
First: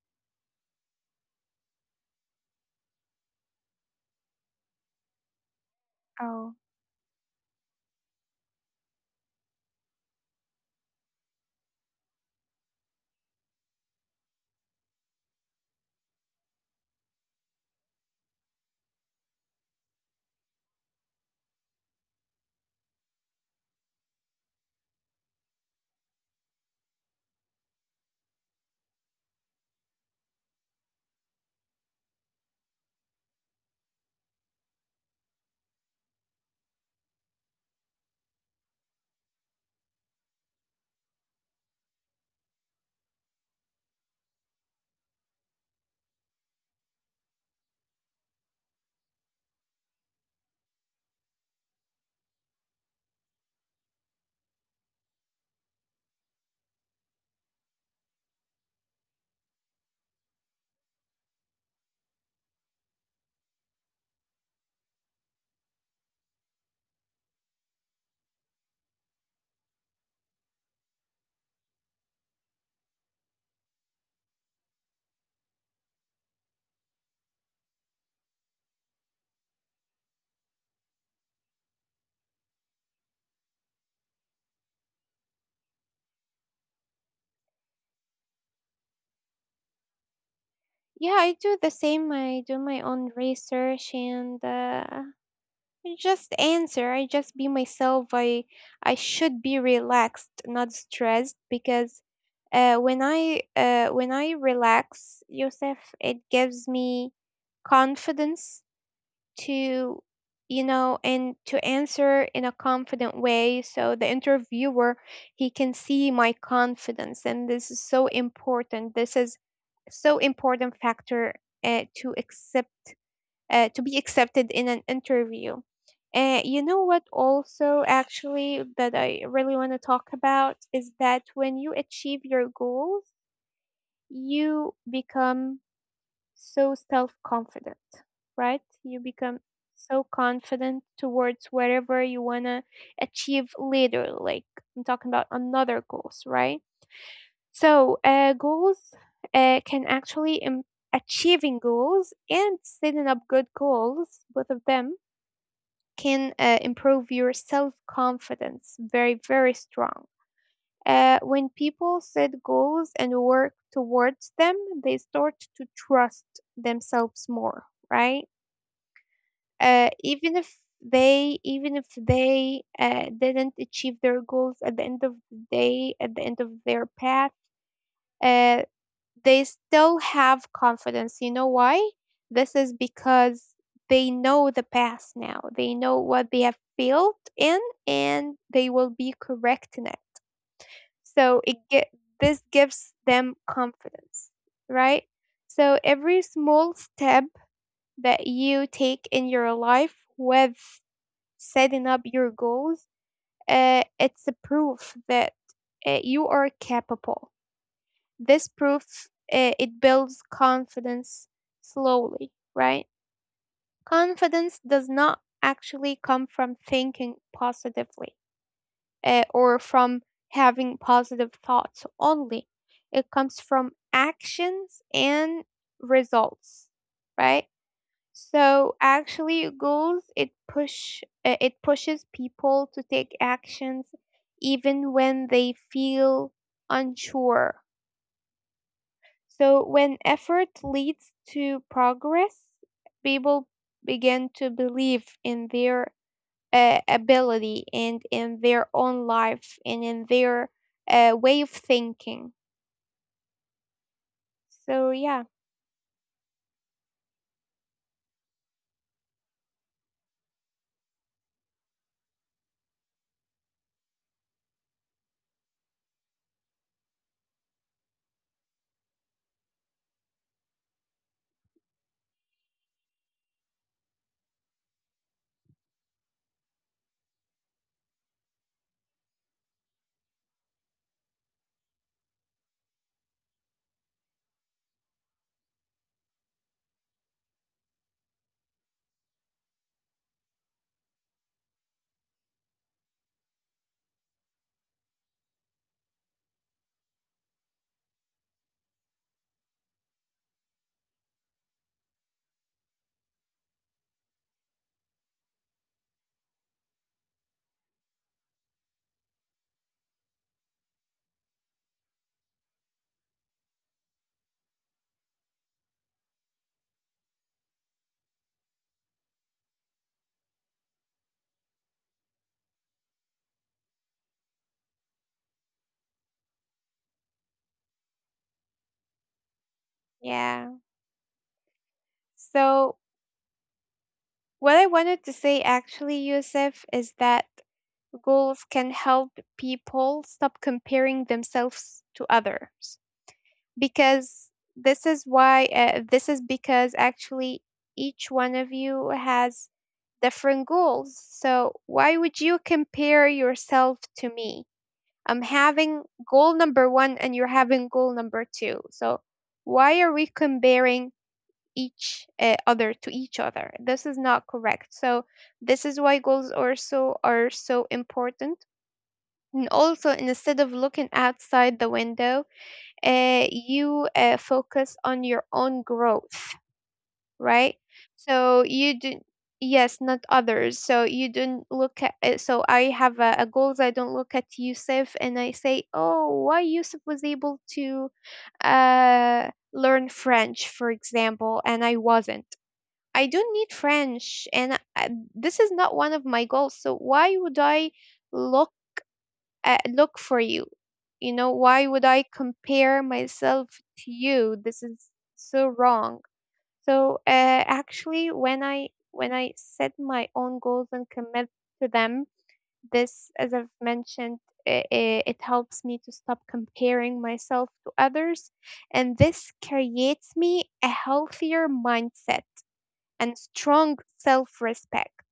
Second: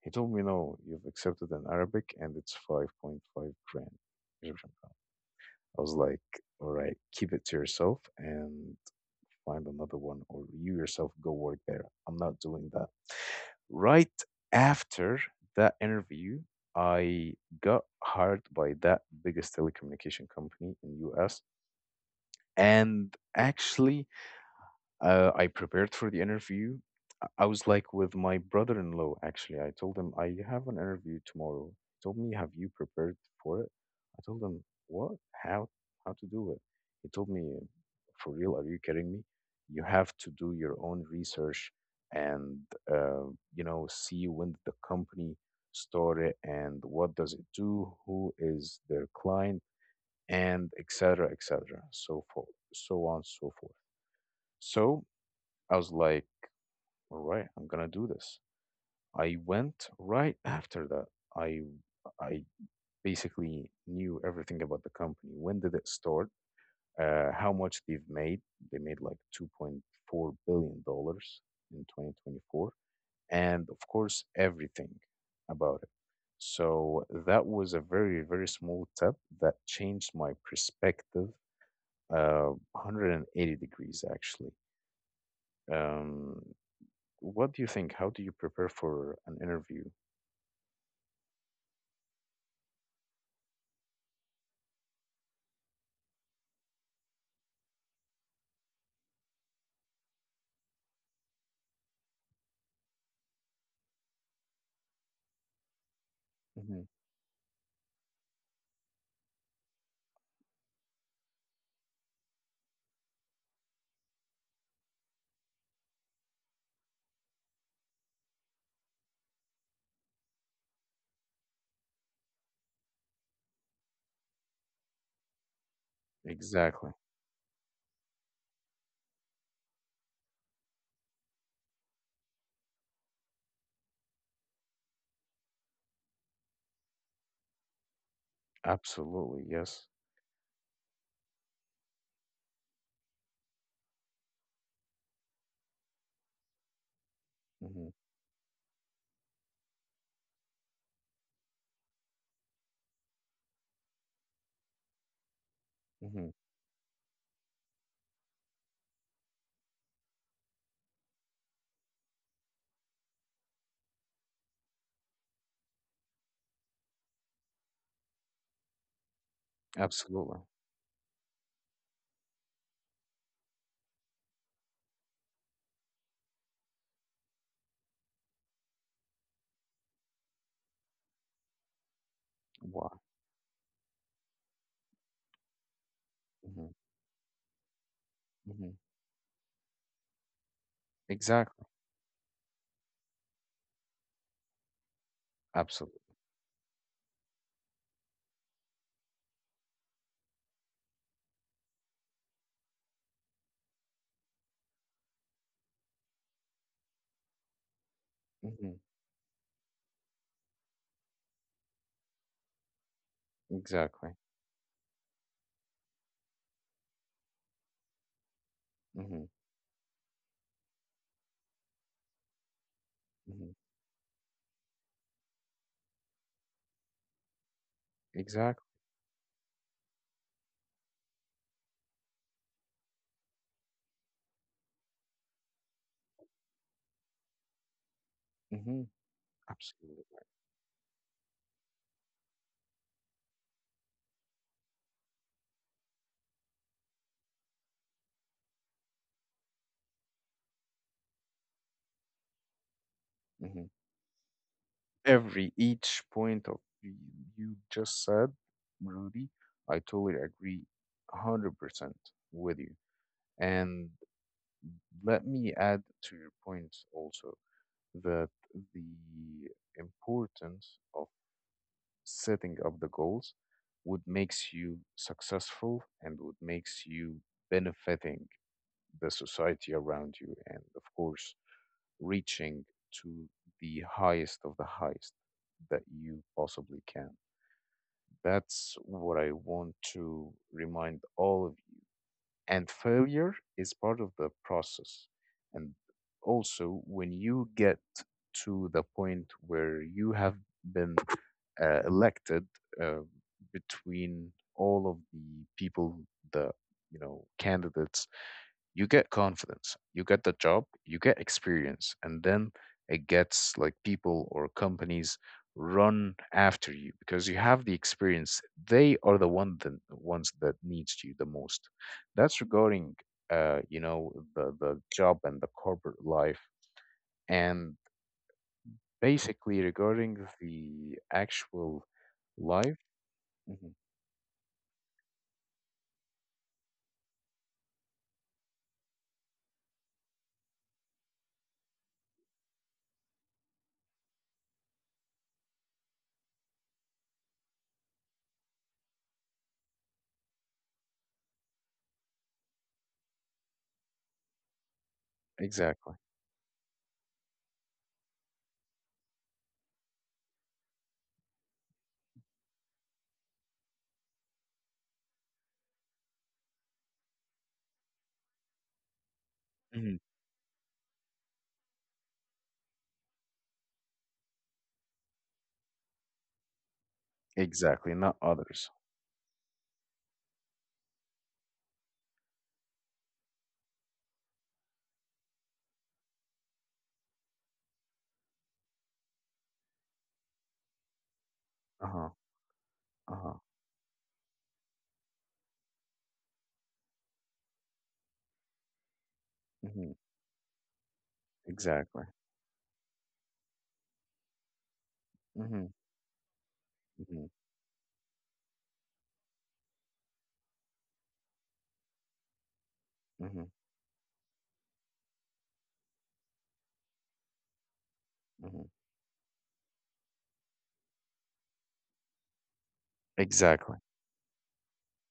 Speaker 1: He told me, "No, you've accepted in Arabic and it's 5.5 grand. Egyptian." I was like,
Speaker 2: Oh.
Speaker 1: all right, keep it to yourself and find another one, or you yourself go work there. I'm not doing that. Right after that interview, I got hired by that biggest telecommunication company in US. And actually, I prepared for the interview. I was like with my brother-in-law, actually. I told him, "I have an interview tomorrow." He told me, "Have you prepared for it?" I told him, what? How? How to do it? He told me, for real, are you kidding me? You have to do your own research and, uh, you know, see when the company started and what does it do, who is their client, and etc. etc. So forth, so on, so forth. So I was like, all right, I'm gonna do this. I went right after that. I I basically knew everything about the company. When did it start? How much they've made? They made like $2.4 billion in 2024, and of course everything about it. So that was a very very small step that changed my perspective 180 degrees actually. Um, what do you think? How do you prepare for an interview?
Speaker 2: Yeah, I do the same. I do my own research, and I just answer. I just be myself. I should be relaxed, not stressed, because when I relax, Yosef, it gives
Speaker 1: Mm-hmm.
Speaker 2: me confidence to, you know, and to answer in a confident way, so the interviewer, he can see my confidence, and this is so important. This is so important factor uh, to accept to be accepted in an interview. And you
Speaker 1: Exactly.
Speaker 2: know what, also, actually, that I really want to talk about is that when you achieve your goals, you become so self confident, right? You
Speaker 1: Absolutely.
Speaker 2: become
Speaker 1: Yes.
Speaker 2: so confident towards whatever you want to achieve later. Like, I'm talking about another goals, right?
Speaker 1: Hmm.
Speaker 2: So, goals can actually, achieving goals and setting up good goals, both of them
Speaker 1: Hmm.
Speaker 2: can improve your self confidence very, very strong. When people set goals and work towards them, they start to trust themselves more, right? Uh,
Speaker 1: Absolutely.
Speaker 2: even if even if they didn't achieve their goals at the end of the day, at the end of their path, uh, they still have confidence. You know why? This is
Speaker 1: Why?
Speaker 2: because they know the past now. They know what they have
Speaker 1: Hmm.
Speaker 2: failed in, and
Speaker 1: Hmm.
Speaker 2: they will be correct in it. So it
Speaker 1: Exactly.
Speaker 2: get This gives them confidence, right? So
Speaker 1: Absolutely.
Speaker 2: every small step that you take in your life with setting up your goals, it's a proof that you are capable. this
Speaker 1: Hmm.
Speaker 2: proof uh, it builds confidence slowly, right?
Speaker 1: Exactly.
Speaker 2: Confidence does not actually come from thinking positively,
Speaker 1: Hmm.
Speaker 2: or from having positive thoughts only. It comes
Speaker 1: Hmm.
Speaker 2: from actions and results, right?
Speaker 1: Exactly.
Speaker 2: So actually, goals it pushes people to take actions even when they feel unsure.
Speaker 1: Hmm.
Speaker 2: So
Speaker 1: Absolutely.
Speaker 2: when effort leads to progress, people begin to believe in their ability and in their own life and in their way of thinking.
Speaker 1: Hmm.
Speaker 2: So yeah,
Speaker 1: Every each point of y- you just said, Rudy, I totally agree, 100% with you. And let me add to your points also that the importance of setting up the goals would makes you successful and would makes you benefiting the society around you and of course reaching to the highest of the highest that you possibly can. That's what I want to remind all of you. And failure is part of the process. And also when you get to the point where you have been elected uh, between all of the people, the, you know, candidates, you get confidence, you get the job, you get experience, and then it gets like people or companies run after you because you have the experience. They are the ones that needs you the most. That's regarding you know the job and the corporate life and basically regarding
Speaker 2: yeah.
Speaker 1: the actual life.
Speaker 2: So
Speaker 1: Mm-hmm.
Speaker 2: what I wanted to say actually, Yusuf, is that goals can help people stop comparing themselves to others. Because this is because actually each one of you has different goals. So why would you compare yourself to me? I'm having
Speaker 1: Exactly.
Speaker 2: goal number 1 and you're having goal number 2. So why are we comparing each other to each other? This is not correct. So this is why goals also are so important. And also,
Speaker 1: Mhm.
Speaker 2: instead of looking outside the window, you focus on your own growth, right?
Speaker 1: Exactly, not
Speaker 2: So
Speaker 1: others.
Speaker 2: you do, yes, not others. So you don't look at. So I have a goals. I don't look at Yusuf and I say, oh, why Yusuf was able to learn French, for example, and I
Speaker 1: Uh-huh.
Speaker 2: wasn't. I don't
Speaker 1: Uh-huh.
Speaker 2: need French, and I, this is not one of my goals. So why would I look,
Speaker 1: Mhm.
Speaker 2: look for you? You know, why would
Speaker 1: Exactly.
Speaker 2: I compare myself to you? This is so
Speaker 1: Mhm.
Speaker 2: wrong. So
Speaker 1: Mhm.
Speaker 2: actually, when I set my own goals and commit to them, this, as
Speaker 1: Mhm.
Speaker 2: I've mentioned, it helps me to stop comparing myself to others,
Speaker 1: Mhm.
Speaker 2: and this creates me a healthier mindset and
Speaker 1: Exactly.
Speaker 2: strong self respect.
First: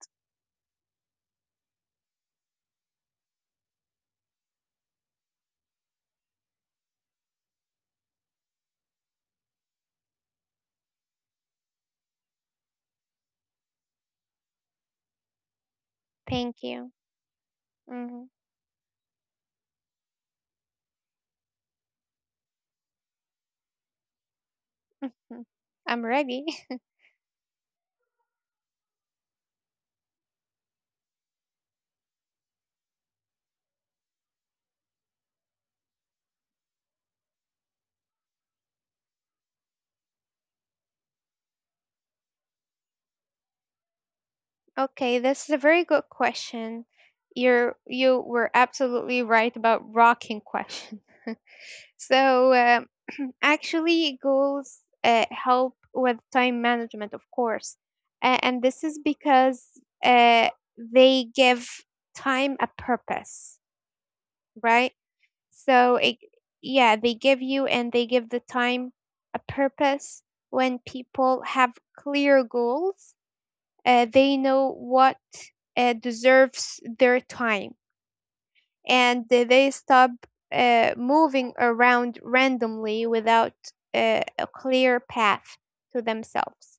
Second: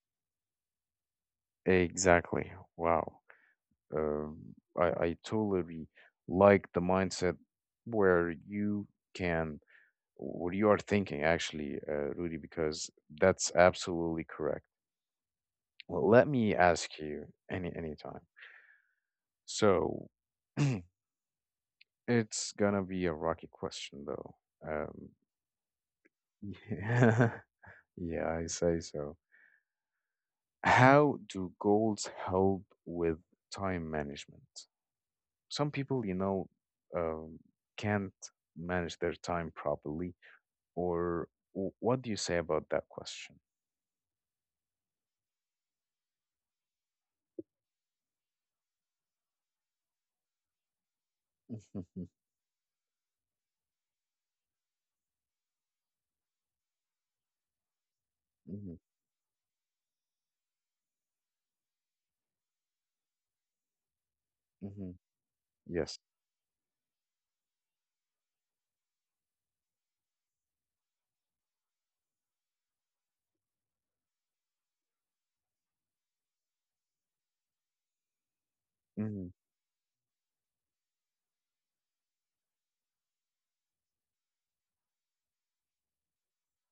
Speaker 1: Exactly. Wow. Um, I totally like the mindset where you can what you are thinking actually, Rudy, because that's absolutely correct. Well, let me
Speaker 2: Thank you.
Speaker 1: ask you any time.
Speaker 2: Mhm.
Speaker 1: So, it's gonna be a rocky question though. Um,
Speaker 2: Mm. I'm ready.
Speaker 1: Yeah, I say so. How do goals help with time management? Some people, you know, um, can't manage their time properly, or what do you say about that question?
Speaker 2: Okay, this is a very good question. You were absolutely right about rocking question.
Speaker 1: Mm-hmm.
Speaker 2: So actually, goals help with time management, of course, and
Speaker 1: Hmm.
Speaker 2: this is because uh, they give time a purpose, right?
Speaker 1: Hmm.
Speaker 2: So
Speaker 1: Yes.
Speaker 2: it, yeah, they give you and they give the time a purpose. When people have clear goals, they know what deserves their time, and
Speaker 1: Hmm.
Speaker 2: they stop moving around randomly without a clear path to themselves.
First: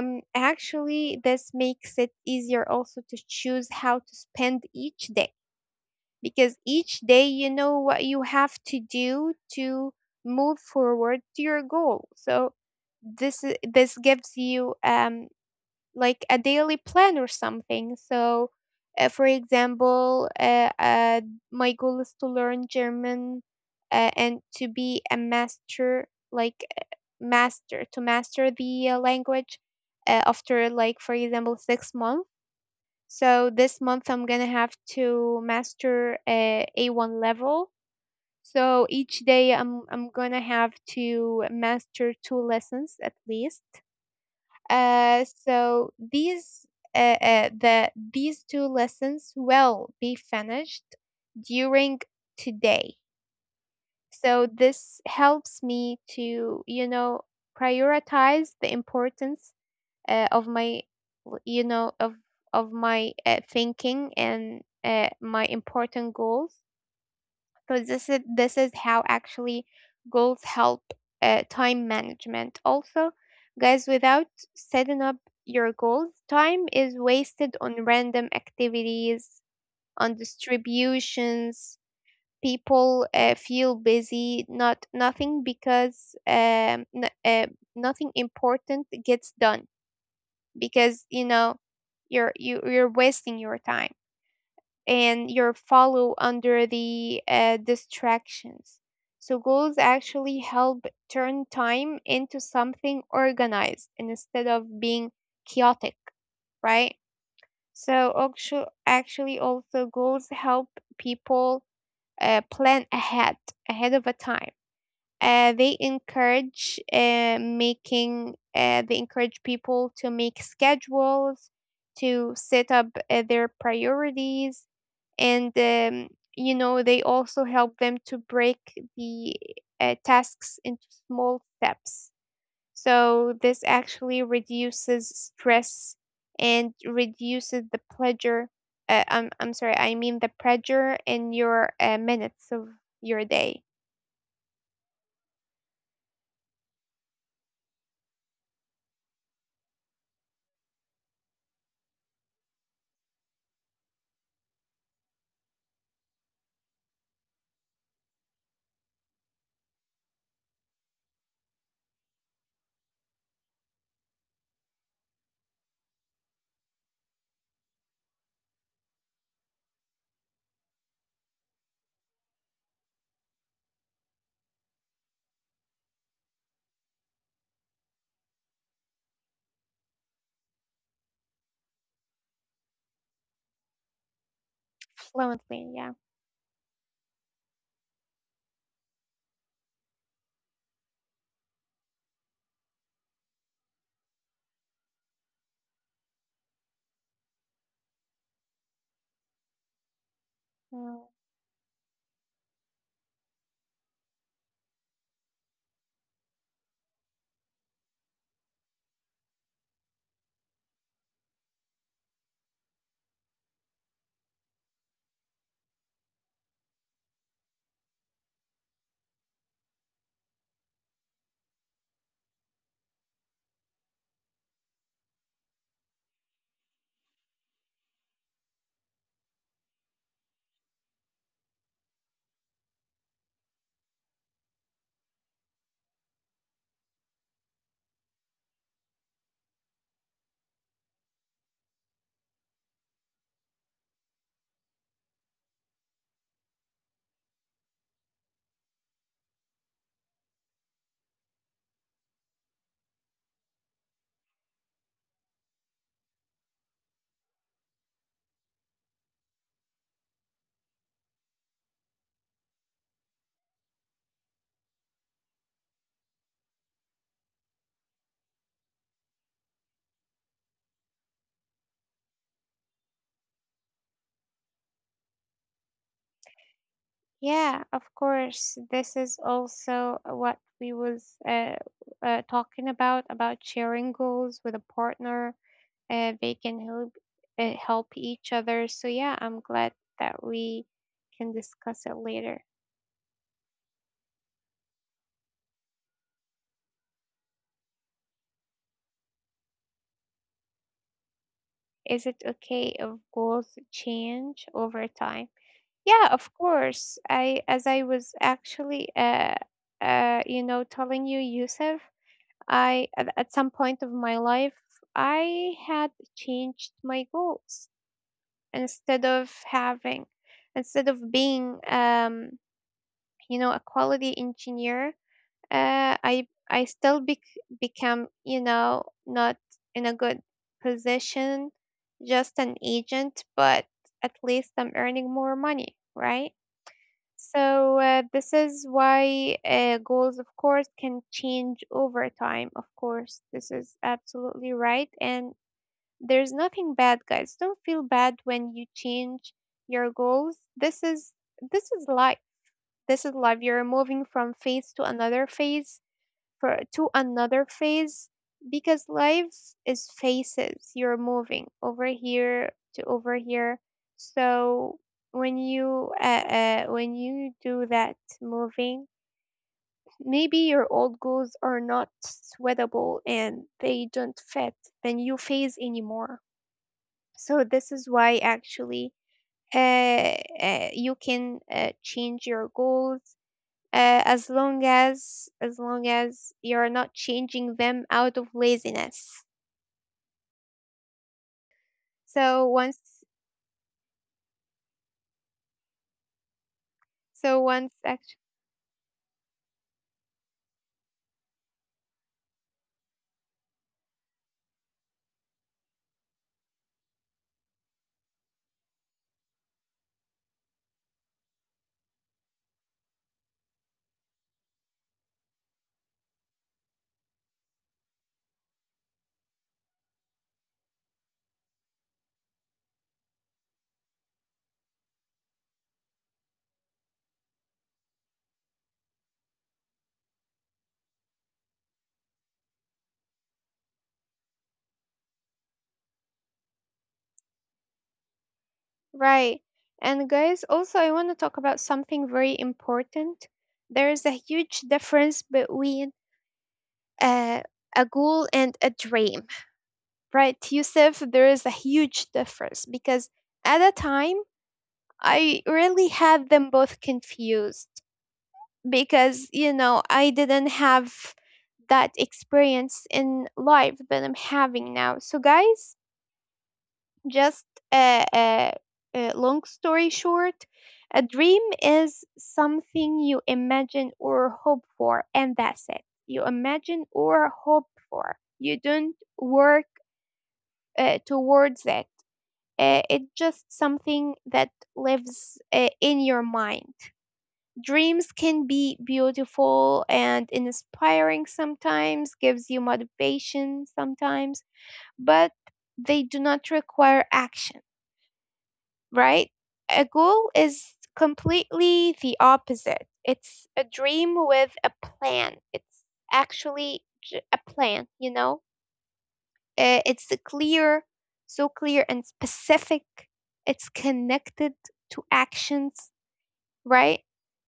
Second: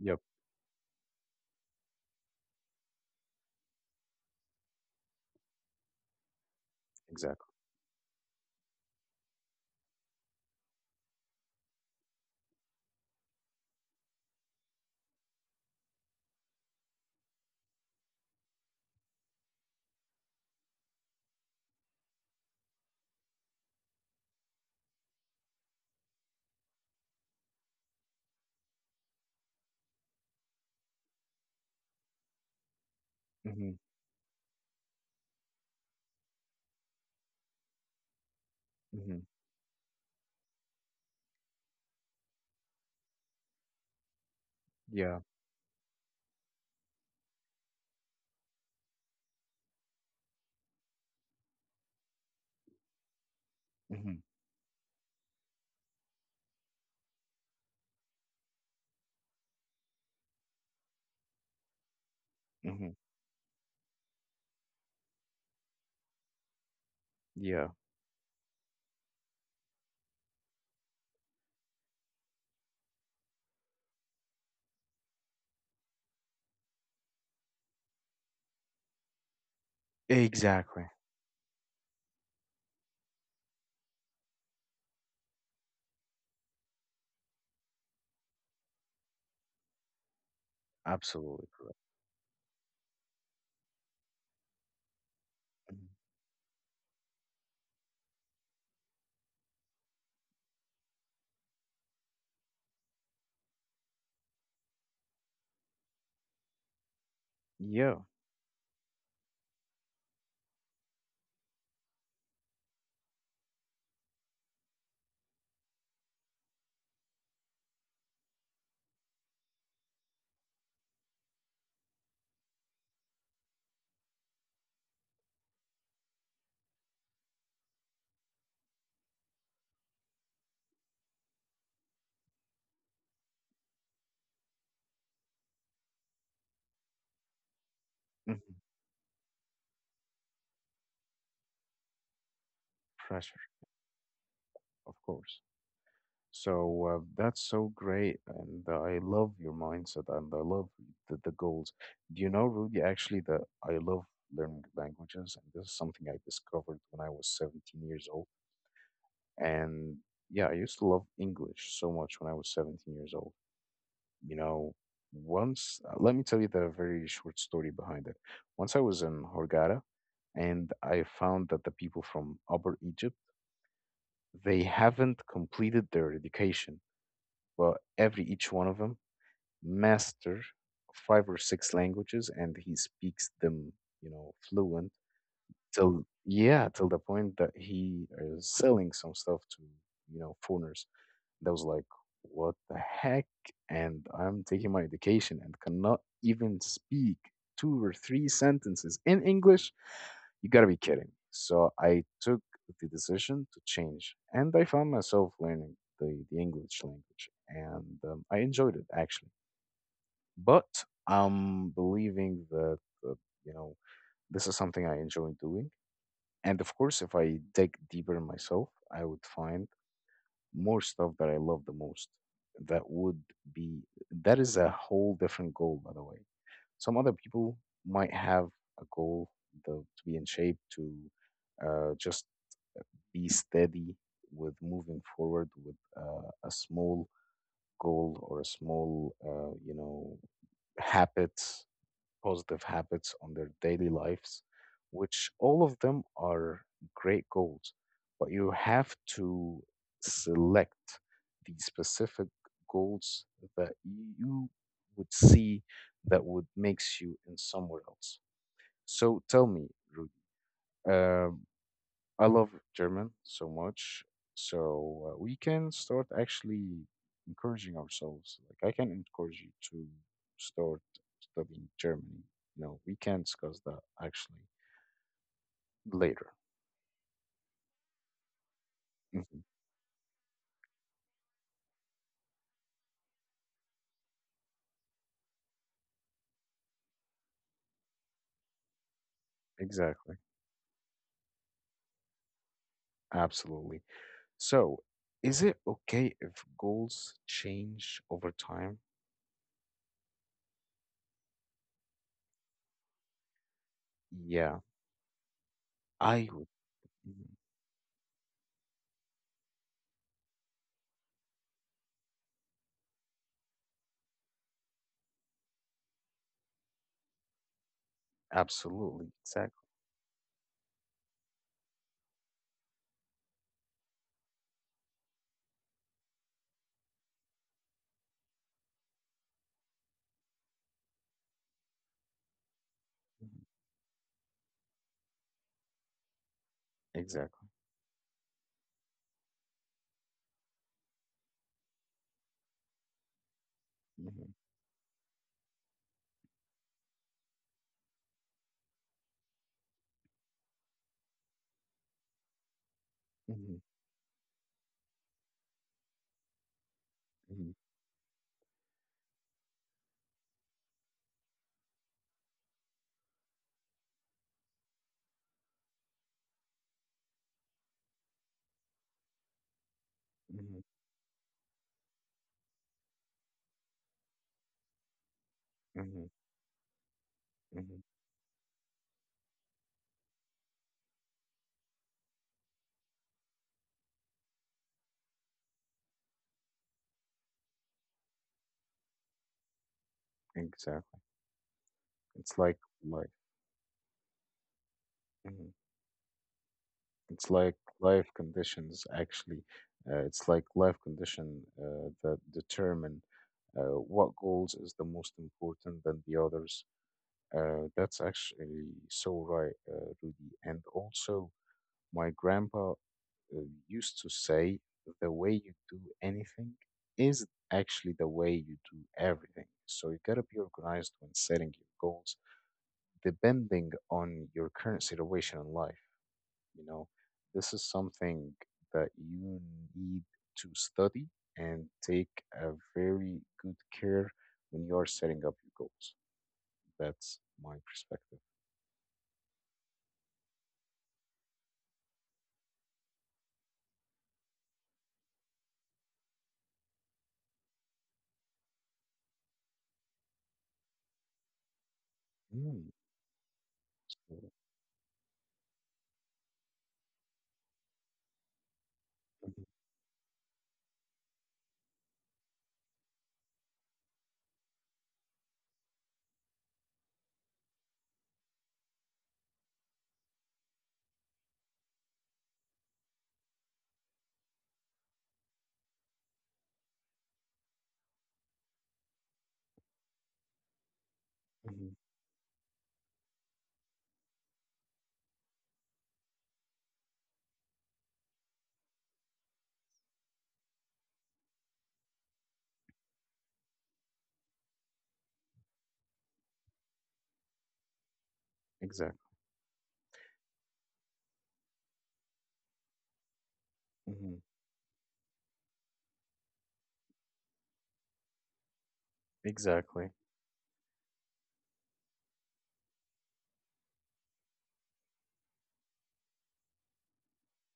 Speaker 1: Yep.
Speaker 2: Actually, this makes it easier also to choose how to spend each day, because each day
Speaker 1: Exactly.
Speaker 2: you know what you have to do to move forward to your goal. So this gives you like a daily plan or something. So, for example, my goal is to learn German and to be a master, like to master the language after, like, for example, 6 months. So,
Speaker 1: Hmm.
Speaker 2: this month I'm gonna have to master A1 level. So
Speaker 1: Hmm.
Speaker 2: each day I'm gonna have to master 2 lessons at least.
Speaker 1: Yeah.
Speaker 2: So these two lessons will be finished during today.
Speaker 1: Hmm.
Speaker 2: So this helps me to, you know, prioritize the importance of my, you know, of
Speaker 1: Hmm.
Speaker 2: my thinking and my important goals,
Speaker 1: Yeah.
Speaker 2: because this is, this is how actually goals help time management also, guys. Without setting up your goals, time is wasted on random activities, on
Speaker 1: Exactly.
Speaker 2: distributions. People feel busy not nothing, because nothing important gets done, because, you
Speaker 1: Absolutely
Speaker 2: know,
Speaker 1: correct.
Speaker 2: you're wasting your time and your
Speaker 1: Mhm.
Speaker 2: follow under the distractions. So goals actually help turn time into something organized instead of being chaotic, right?
Speaker 1: Yeah.
Speaker 2: So actually also goals help people plan ahead ahead of a time. They encourage making they encourage people to make schedules, to set up their priorities, and you know, they also help them to break the tasks into small steps. So this actually reduces stress and reduces the
Speaker 1: Hmm.
Speaker 2: pleasure, I'm sorry, I mean the pressure in your minutes of your
Speaker 1: Pressure,
Speaker 2: day.
Speaker 1: of course. So, that's so great, and I love your mindset, and I love the goals. Do you know, Rudy, actually, that I love learning languages, and this is something I discovered when I was 17 years old. And yeah, I used to love English so much when I was 17 years old. You know, once, let me tell you the very short story behind it. Once I was in Hurghada, and I found that the people from Upper Egypt, they haven't completed their education, but every each one of them master five or six languages and he speaks them, you know, fluent
Speaker 2: Fluently, yeah.
Speaker 1: till, yeah, till the point that he is selling some stuff to, you know, foreigners. That was like, what the heck? And I'm taking my education and cannot even speak two or three sentences in English. You gotta be kidding.
Speaker 2: Mm.
Speaker 1: So I took the decision to change and I found myself learning the English language and I enjoyed it actually. But I'm believing that uh, you know this is something I enjoy doing. And of course, if I dig deeper in myself, I would find more stuff that I love the most. That would be that is a whole different goal, by the way. Some other people might have a goal, to be in shape, to just be steady with moving forward with a small goal or a small, you know, habit positive habits on their daily lives, which all of them are great goals. But you have to select the specific goals that you would see that would makes you in somewhere else. So tell me, Rudy, um, I love German so much. So, we can start actually encouraging ourselves. Like I can encourage you to start studying German. No, we can discuss that actually later.
Speaker 2: Yeah, of course. This is
Speaker 1: Hmm.
Speaker 2: also what we was talking about sharing goals with a partner. They can help, help each other. So yeah, I'm glad
Speaker 1: Exactly.
Speaker 2: that we can discuss it later.
Speaker 1: Absolutely. So is it okay if goals change over time?
Speaker 2: Is it okay if goals change
Speaker 1: Yeah,
Speaker 2: over time? Yeah,
Speaker 1: I
Speaker 2: of
Speaker 1: would.
Speaker 2: course.
Speaker 1: Mhm.
Speaker 2: I as I was actually you know telling you, Yusuf, I at some point of my life I had changed my goals
Speaker 1: Absolutely.
Speaker 2: instead of
Speaker 1: Exactly.
Speaker 2: having instead of being you know a quality engineer uh, I still become you know not in a good position, just an agent,
Speaker 1: Mhm.
Speaker 2: but at least I'm earning more money, right?
Speaker 1: Exactly.
Speaker 2: So this is why goals, of course, can change over time. Of course, this is
Speaker 1: Hmm.
Speaker 2: absolutely right, and there's nothing bad, guys. Don't feel bad when you change your goals. This is life. This is life.
Speaker 1: Hmm.
Speaker 2: You're moving from phase to another phase for to another phase because life is phases. You're moving over here to over here. So when you do that moving, maybe
Speaker 1: Hmm.
Speaker 2: your old goals are not sweatable and they don't fit the new phase
Speaker 1: Hmm.
Speaker 2: anymore. So
Speaker 1: Hmm.
Speaker 2: this is why actually you can change your goals as long as you're not changing them out of laziness
Speaker 1: Exactly. It's like
Speaker 2: so once
Speaker 1: like mhm, it's
Speaker 2: so
Speaker 1: like
Speaker 2: once
Speaker 1: life
Speaker 2: actually
Speaker 1: conditions actually. It's like life condition that determine what goals is the most important than the others. That's actually so right, Rudy. And also, my grandpa used to say, the way you do anything is actually the way you do everything. So you gotta be organized when setting your goals, depending on your current situation in life. You know, this is something that you need to study and take a very good care when you are setting up your goals. That's my perspective.
Speaker 2: right, and guys, also, I want to talk about something very important. There is a huge difference between uh, a goal and a dream, right, Yusuf? There is a huge
Speaker 1: Mm.
Speaker 2: difference because at a time
Speaker 1: Mm.
Speaker 2: I really had them both confused because
Speaker 1: Mhm.
Speaker 2: I didn't have that experience in life that I'm having now. So guys, just a long story short, a dream is something you imagine or hope for, and that's it. You imagine or hope for. You don't work
Speaker 1: Mhm.
Speaker 2: towards it. It's just something that lives in your mind. Dreams can be beautiful and inspiring sometimes, gives you motivation sometimes, but they do not require action,
Speaker 1: Exactly.
Speaker 2: right? A goal is completely the opposite. It's a
Speaker 1: Mhm.
Speaker 2: dream with a plan. It's actually a plan,
Speaker 1: Exactly.
Speaker 2: It's a clear, so clear and specific. It's connected to actions, right?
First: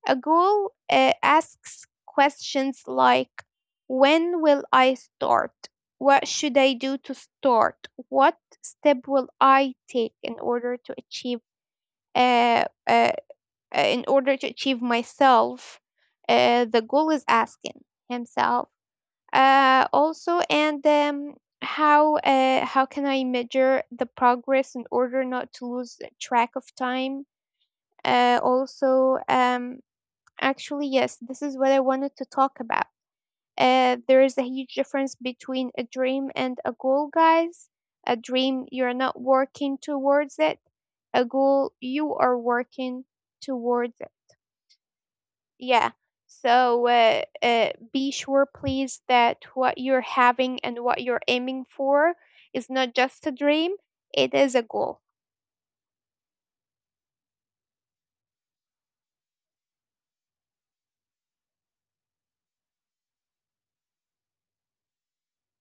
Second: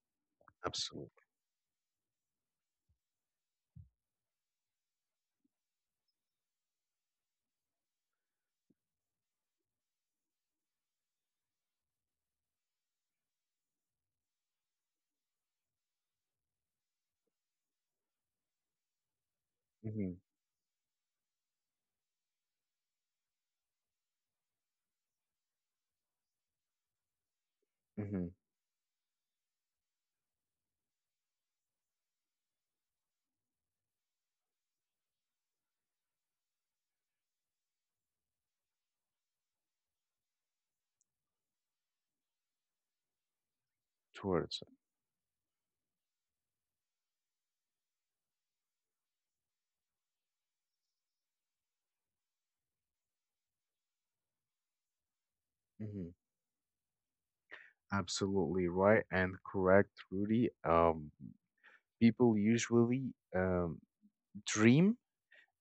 Speaker 2: A goal
Speaker 1: Absolutely.
Speaker 2: asks questions like when will I start? What should I do to start? What step will I take in order to achieve uh, uh, in order to achieve myself? The goal is asking himself.
Speaker 1: Hmm.
Speaker 2: Also, and How how can I measure the progress in order not to lose track of time?
Speaker 1: Hmm.
Speaker 2: Uh, also, um, Actually, yes, this is what I wanted to talk about. There is a huge difference between a dream and a goal, guys. A dream, you're not working towards it. A goal, you are working towards it.
Speaker 1: Towards
Speaker 2: Yeah. So be sure, please, that what you're having and what you're aiming for is not just a dream, it is a goal.
Speaker 1: it. Hmm. Absolutely right and correct, Rudy. People usually um, dream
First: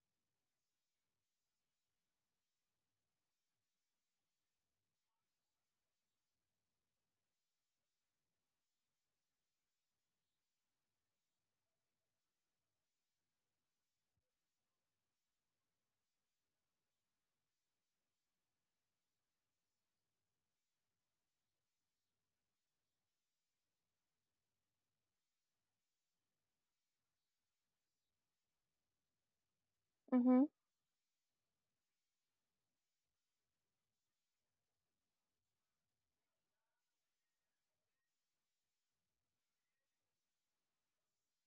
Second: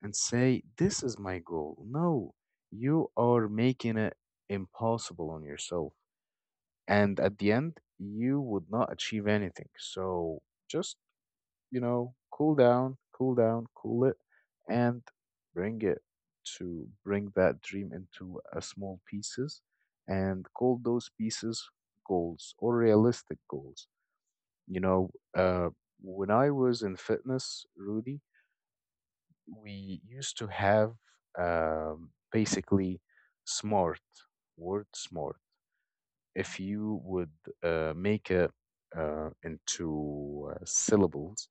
Speaker 1: and say, "This is my goal." No, you are making it impossible on yourself. And at the end, you would not achieve anything. So just, you know, cool down, cool down, cool it, and bring it to bring that dream into a small pieces and call those pieces goals or realistic goals. You know, uh, when I was in fitness, Rudy, we used to
Speaker 2: Mm-hmm.
Speaker 1: have basically smart, word smart, if you would make it into syllables.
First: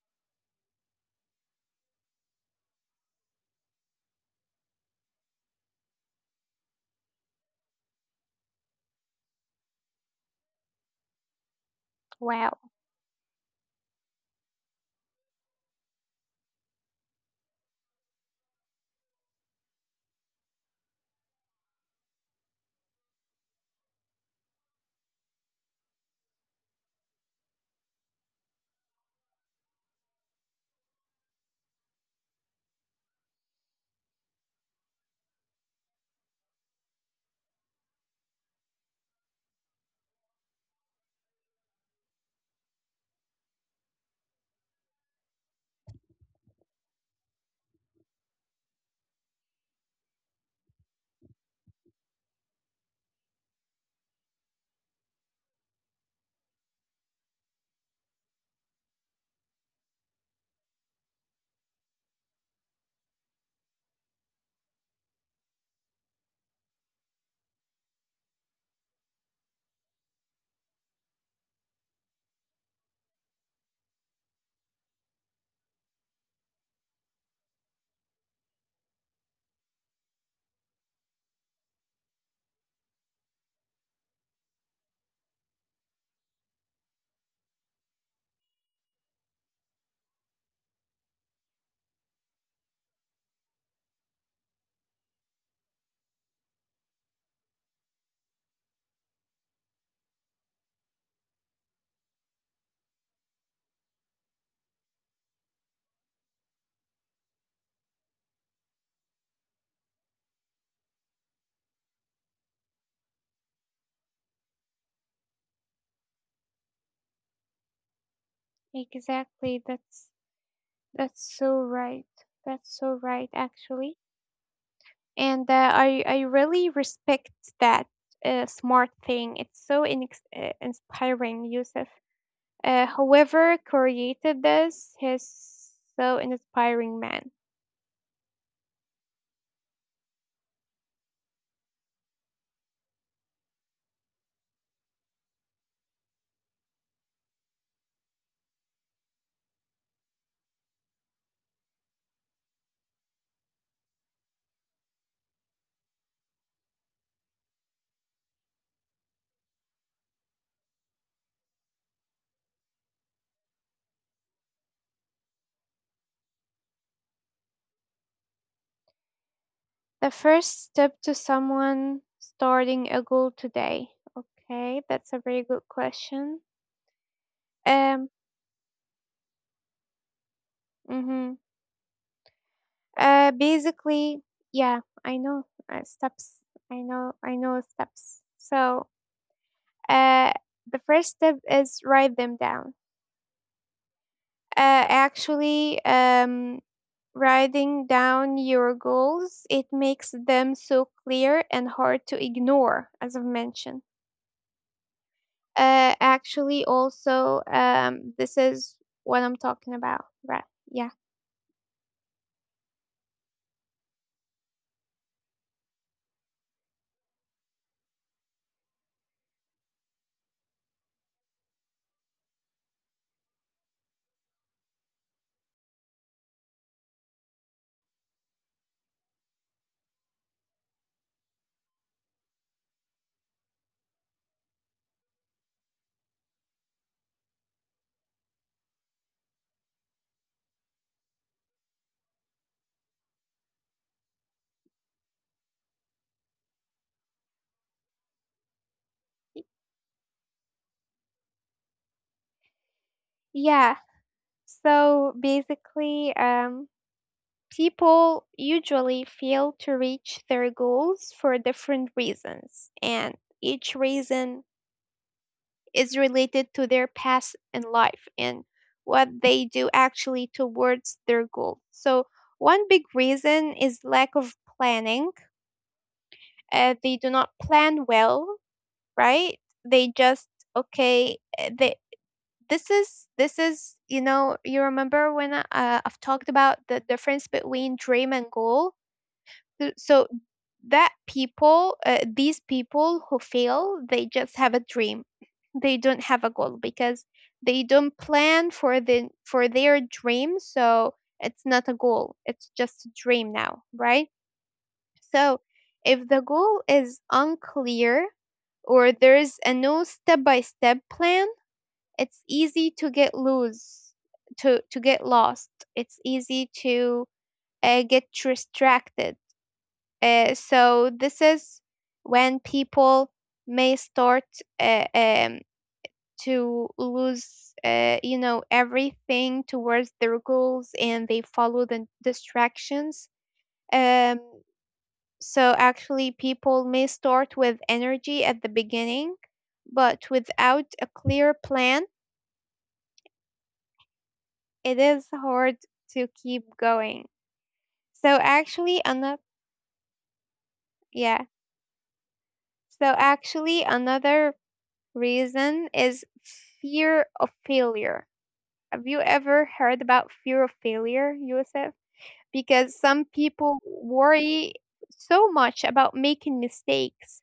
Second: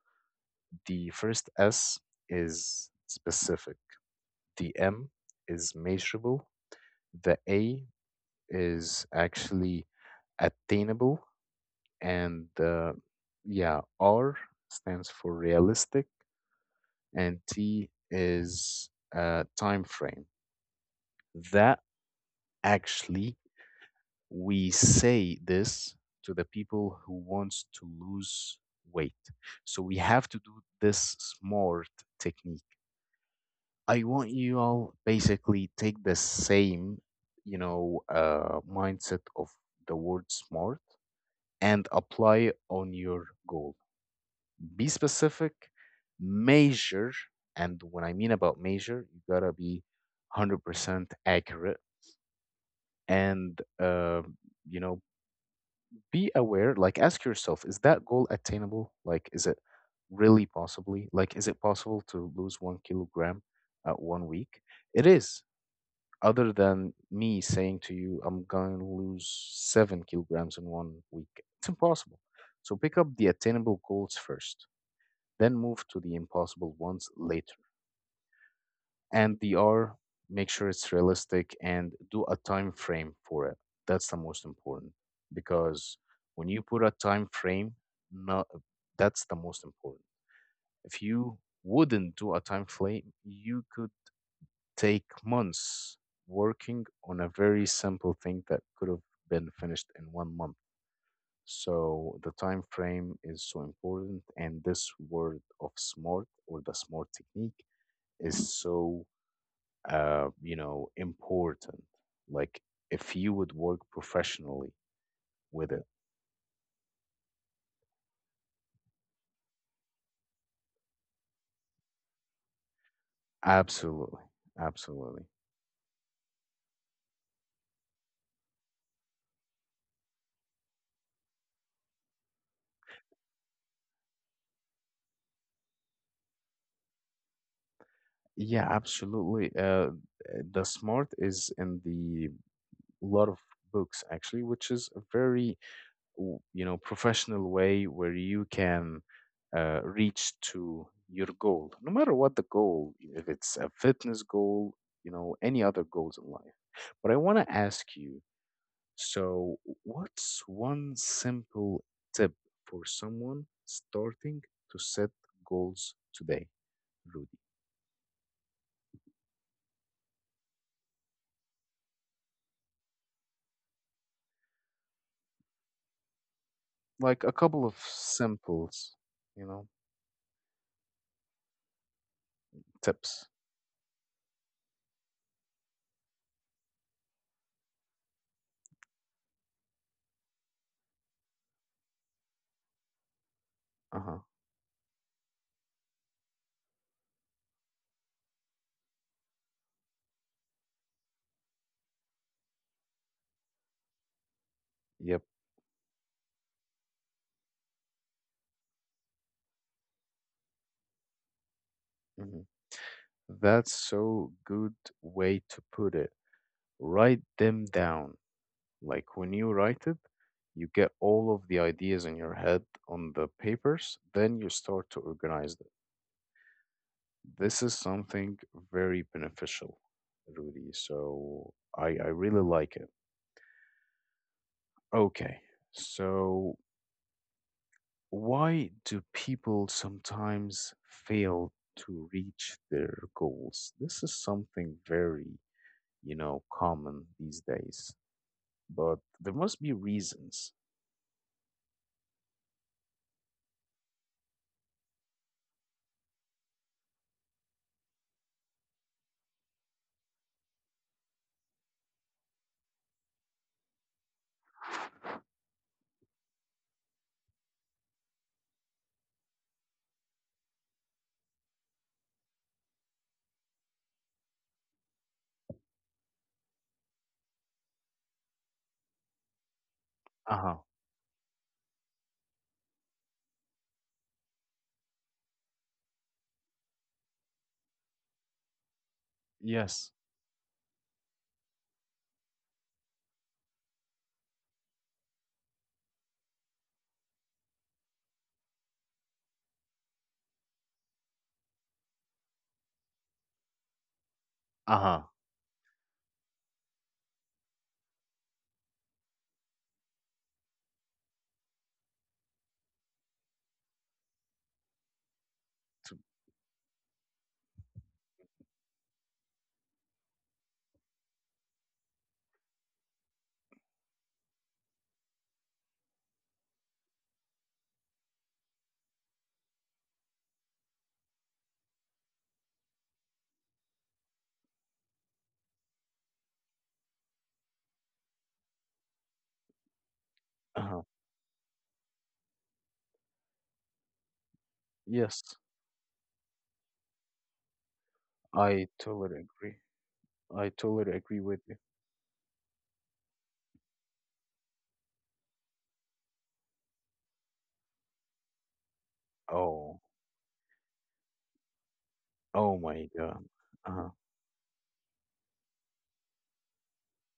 Speaker 1: The first S is specific, the M is measurable, the A is actually attainable, and
Speaker 2: Wow.
Speaker 1: yeah, R stands for realistic, and T is time frame. That Actually, we say this to the people who wants to lose weight. So we have to do this smart technique. I want you all basically take the same, you know, mindset of the word smart and apply on your goal. Be specific, measure. And when I mean about measure, you gotta be 100% accurate and you know be aware. Like, ask yourself, is that goal attainable? Like, is it really possibly, like, is it possible to lose 1 kilogram at one week? It is. Other than me saying to you, I'm going to lose 7 kilograms in one week, it's impossible. So pick up the attainable goals first, then move to the impossible ones later. And the R, make sure it's realistic and do a time frame for it. That's the most important. Because when you put a time frame. No, that's the most important. If you wouldn't do a time frame, you could take months working on a very simple thing that could have been finished in one month. So the time frame is so important, and this word of smart or the smart technique is so important. Like, if you would work professionally with it.
Speaker 2: Exactly. That's so right. That's so right, actually.
Speaker 1: Absolutely. Absolutely.
Speaker 2: And uh, I really respect that smart thing. It's so inspiring, Yusuf. Whoever created this is so inspiring, man.
Speaker 1: Yeah, absolutely. The smart is in the lot of books actually, which is a very, professional way where you can reach to your goal, no matter what the goal. If it's a fitness goal, any other goals in life. But I want to ask you. So, what's one simple tip for someone starting to set goals today, Rudy?
Speaker 2: The first step to someone starting a goal today. Okay, that's a very good question.
Speaker 1: Like a couple of
Speaker 2: Um,
Speaker 1: simples, you know,
Speaker 2: mm-hmm.
Speaker 1: tips.
Speaker 2: Basically, yeah, I know steps. I know steps. So, uh, the first step is write them down,
Speaker 1: Uh huh.
Speaker 2: actually writing down your goals, it makes them so clear and hard to ignore, as I've mentioned.
Speaker 1: Yep.
Speaker 2: Actually also This is what I'm talking about, right? Yeah,
Speaker 1: Hmm. That's so good way to put it. Write them down. Like when you write it, you get all of the ideas in your head on the papers, then you start to organize them. This is something very beneficial, Rudy. So I really like it. Okay. So why do people sometimes fail to reach their goals? This is something very, common these days, but there must be reasons.
Speaker 2: yeah. So basically people usually fail to reach their goals for different reasons, and each reason is related to their past in life and what they do actually towards their goal. So, one big reason is lack of planning. They do not plan well, right? They just
Speaker 1: Uh-huh.
Speaker 2: okay. They this is, you know, you remember when I've talked about the difference between dream and goal. So
Speaker 1: Yes.
Speaker 2: so that people these people who fail, they just have a dream, they don't have a goal because they don't plan for the for their dream, so it's not a goal, it's just a dream now, right?
Speaker 1: Uh-huh.
Speaker 2: So if the goal is unclear or there's a no step by step plan, it's easy to get loose, to get lost, it's easy to get distracted. So this is when people may start uh, um, to lose, everything towards their goals, and they follow the distractions. Um, so actually, people may start with energy at the beginning, but without
Speaker 1: Uh-huh.
Speaker 2: a clear plan, it is
Speaker 1: Yes.
Speaker 2: hard to keep going. So
Speaker 1: I
Speaker 2: actually, another
Speaker 1: totally agree. I totally agree
Speaker 2: yeah.
Speaker 1: with you.
Speaker 2: So actually, another reason is fear of failure. Have you ever heard
Speaker 1: Oh.
Speaker 2: about fear of failure, Yusuf?
Speaker 1: Oh
Speaker 2: Because
Speaker 1: my
Speaker 2: some
Speaker 1: god.
Speaker 2: people
Speaker 1: Uh-huh.
Speaker 2: worry so much about making mistakes.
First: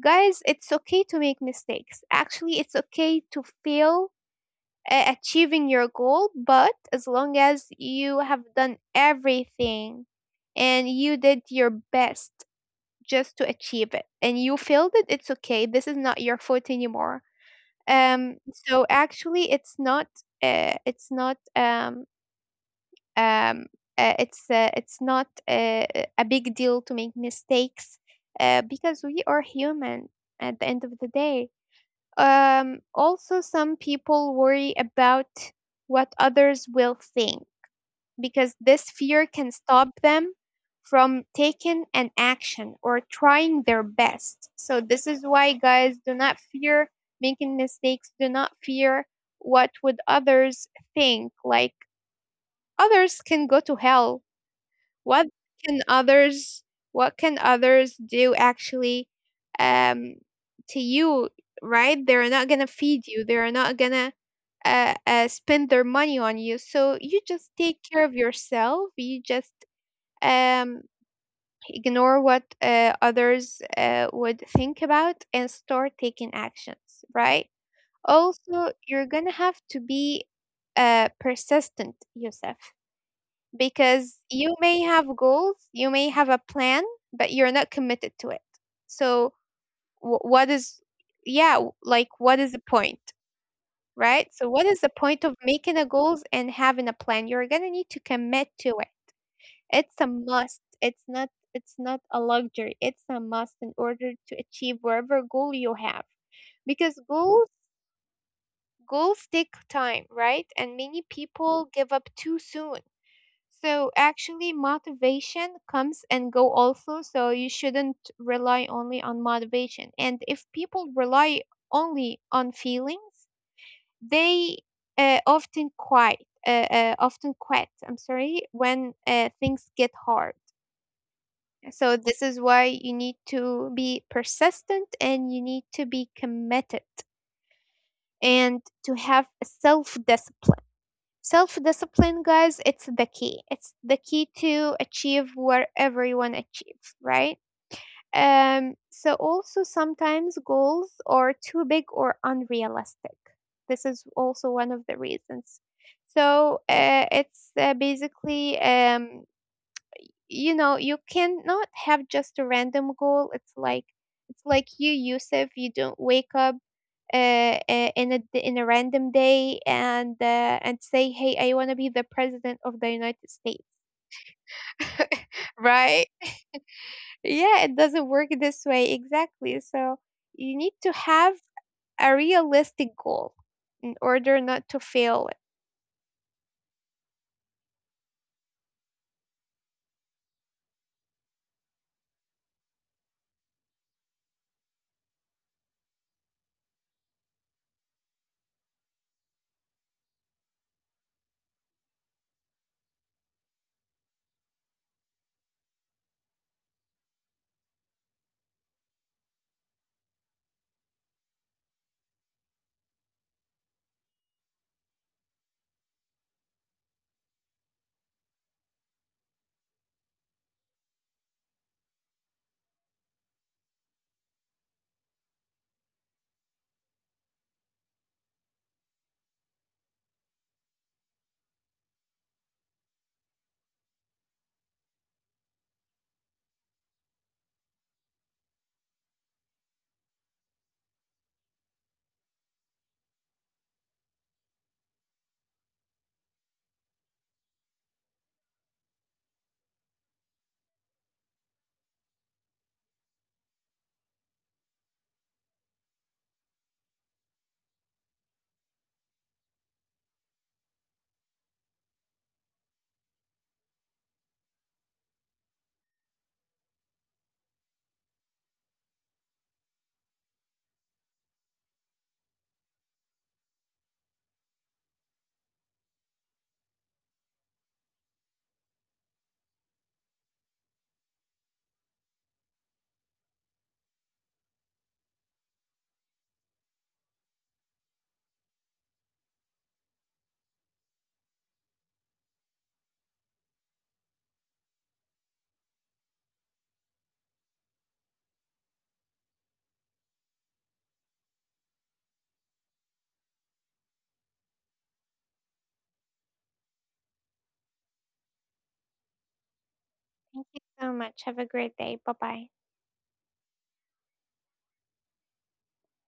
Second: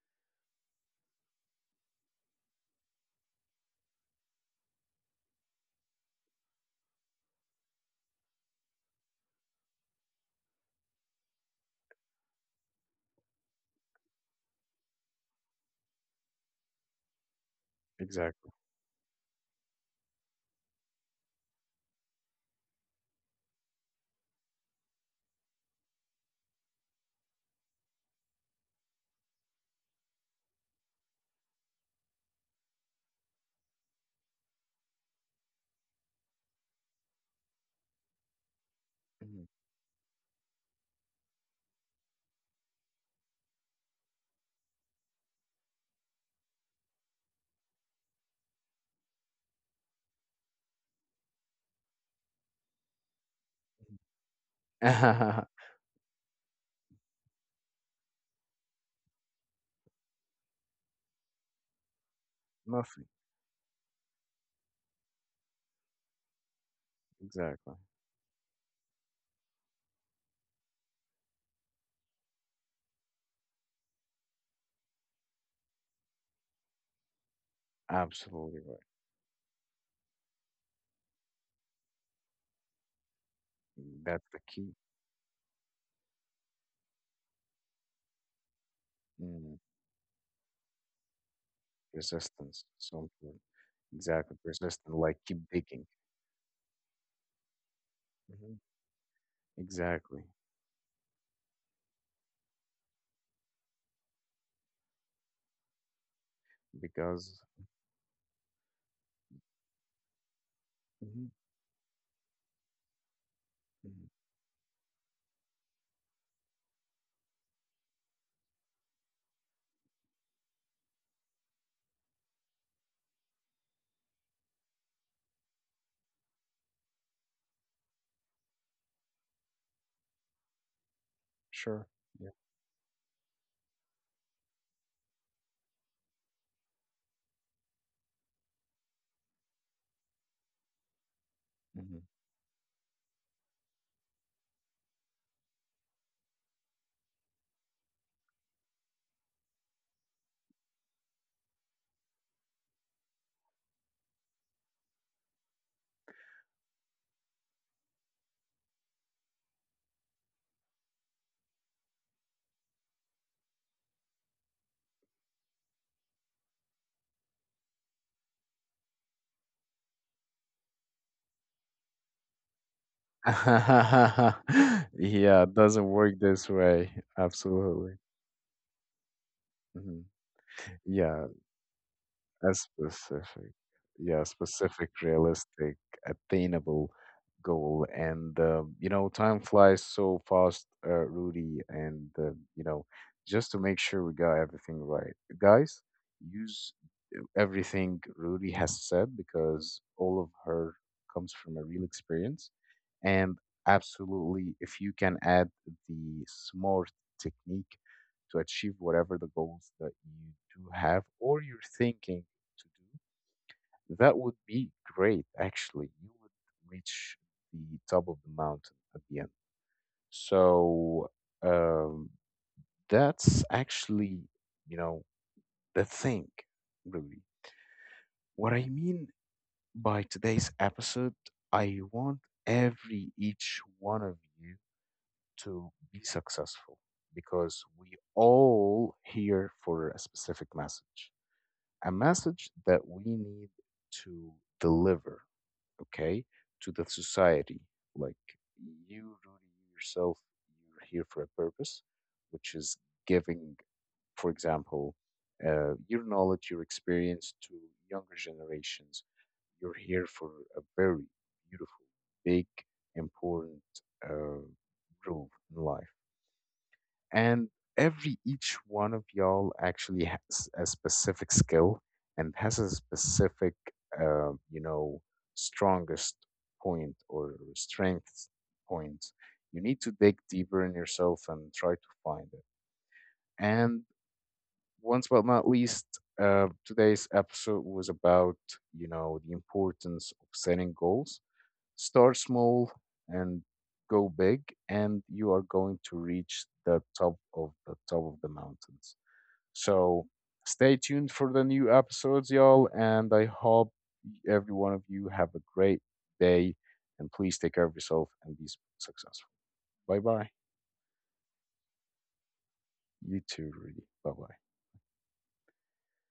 Speaker 2: Guys, it's okay to make mistakes. Actually, it's okay to fail achieving your goal, but as long as you have done everything and you did your best just to achieve it and you failed it, it's okay. This is not your fault anymore. um,
Speaker 1: Exactly.
Speaker 2: so actually, it's not. It's not. Um, it's it's not a big deal to make mistakes because we are human at the end of the day. Also, some people worry about what others will think because this fear
Speaker 1: Mhm.
Speaker 2: can stop them from taking an action or trying their best. So, this is why, guys, do not fear making mistakes, do not fear what would others think. Like, others can go to hell. What can others what can others do actually um to you, right? They're not gonna feed
Speaker 1: Nothing.
Speaker 2: you. They're not gonna spend their money on you. So you just
Speaker 1: Exactly.
Speaker 2: take care of yourself. You just um ignore what others would think about, and start taking actions, right?
Speaker 1: Absolutely
Speaker 2: Also,
Speaker 1: right.
Speaker 2: you're gonna have to be persistent, Yusuf, because
Speaker 1: That's the
Speaker 2: you
Speaker 1: key.
Speaker 2: may have goals, you may have a plan, but you're not committed to it. So,
Speaker 1: Mm.
Speaker 2: wh- what is, yeah, like what is the
Speaker 1: Persistence.
Speaker 2: point,
Speaker 1: Something.
Speaker 2: right?
Speaker 1: Exactly.
Speaker 2: So, what is the
Speaker 1: Persistent. Like
Speaker 2: point of
Speaker 1: keep
Speaker 2: making a
Speaker 1: digging.
Speaker 2: goals and having a plan? You're gonna need to commit
Speaker 1: Hmm.
Speaker 2: to it. It's a
Speaker 1: Exactly.
Speaker 2: must. It's not a luxury. It's a must in order to achieve whatever goal you have. Because
Speaker 1: Because.
Speaker 2: goals take time, right? And many
Speaker 1: Mhm,
Speaker 2: people give up too soon. So
Speaker 1: mhm.
Speaker 2: actually motivation comes and go also, so you shouldn't rely only on motivation. And if people rely only on feelings, they often quit. I'm sorry, when things get hard.
Speaker 1: Sure.
Speaker 2: So this
Speaker 1: Yeah.
Speaker 2: is why you need to be persistent and you need to be committed and to have self discipline. Self
Speaker 1: Mhm.
Speaker 2: discipline, guys, it's the key. It's the key to achieve wherever you want to achieve, right? So, also sometimes goals are too big or unrealistic. This is also one of the reasons. So, you know, you cannot have just a random goal. It's like you, Yusuf, you don't wake up in a in a random day and say, "Hey, I want to be the president of the United States."
Speaker 1: Yeah. It doesn't
Speaker 2: Right?
Speaker 1: work this way.
Speaker 2: Yeah, it
Speaker 1: Absolutely.
Speaker 2: doesn't work this way exactly. So
Speaker 1: Mhm.
Speaker 2: you need to
Speaker 1: Yeah.
Speaker 2: have a
Speaker 1: A
Speaker 2: realistic goal
Speaker 1: specific,
Speaker 2: in
Speaker 1: yeah,
Speaker 2: order not to
Speaker 1: specific,
Speaker 2: fail. It.
Speaker 1: realistic, attainable goal. And, time flies so fast, Rudy. And, you know, just to make sure we got everything right, guys, use everything Rudy has said because all of her comes from a real experience. And absolutely, if you can add the SMART technique to achieve whatever the goals that you do have or you're thinking to do, that would be great, actually. You would reach the top of the mountain at the end. So um, that's actually, you know, the thing, really. What I mean by today's episode, I want every each one of you to be successful because we all here for a specific message, a message that we need to deliver, okay, to the society. Like you, Rudy, yourself, you're here for a purpose, which is giving, for example, your knowledge, your experience to younger generations. You're here for a very beautiful, big, important uh, role in life, and every each one of y'all actually has a specific skill and has a specific uh, you know strongest point or strength point. You need to dig deeper in yourself and try to find it. And once but not least, today's episode was about the importance of setting goals. Start small and go big, and you are going to reach the top of the mountains. So stay tuned for the new episodes, y'all, and I hope every one of you have a great day. And please take care of yourself and be successful. Bye bye.
Speaker 2: Thank you so much. Have a great day. Bye bye.
Speaker 1: You too, Rudy. Bye bye.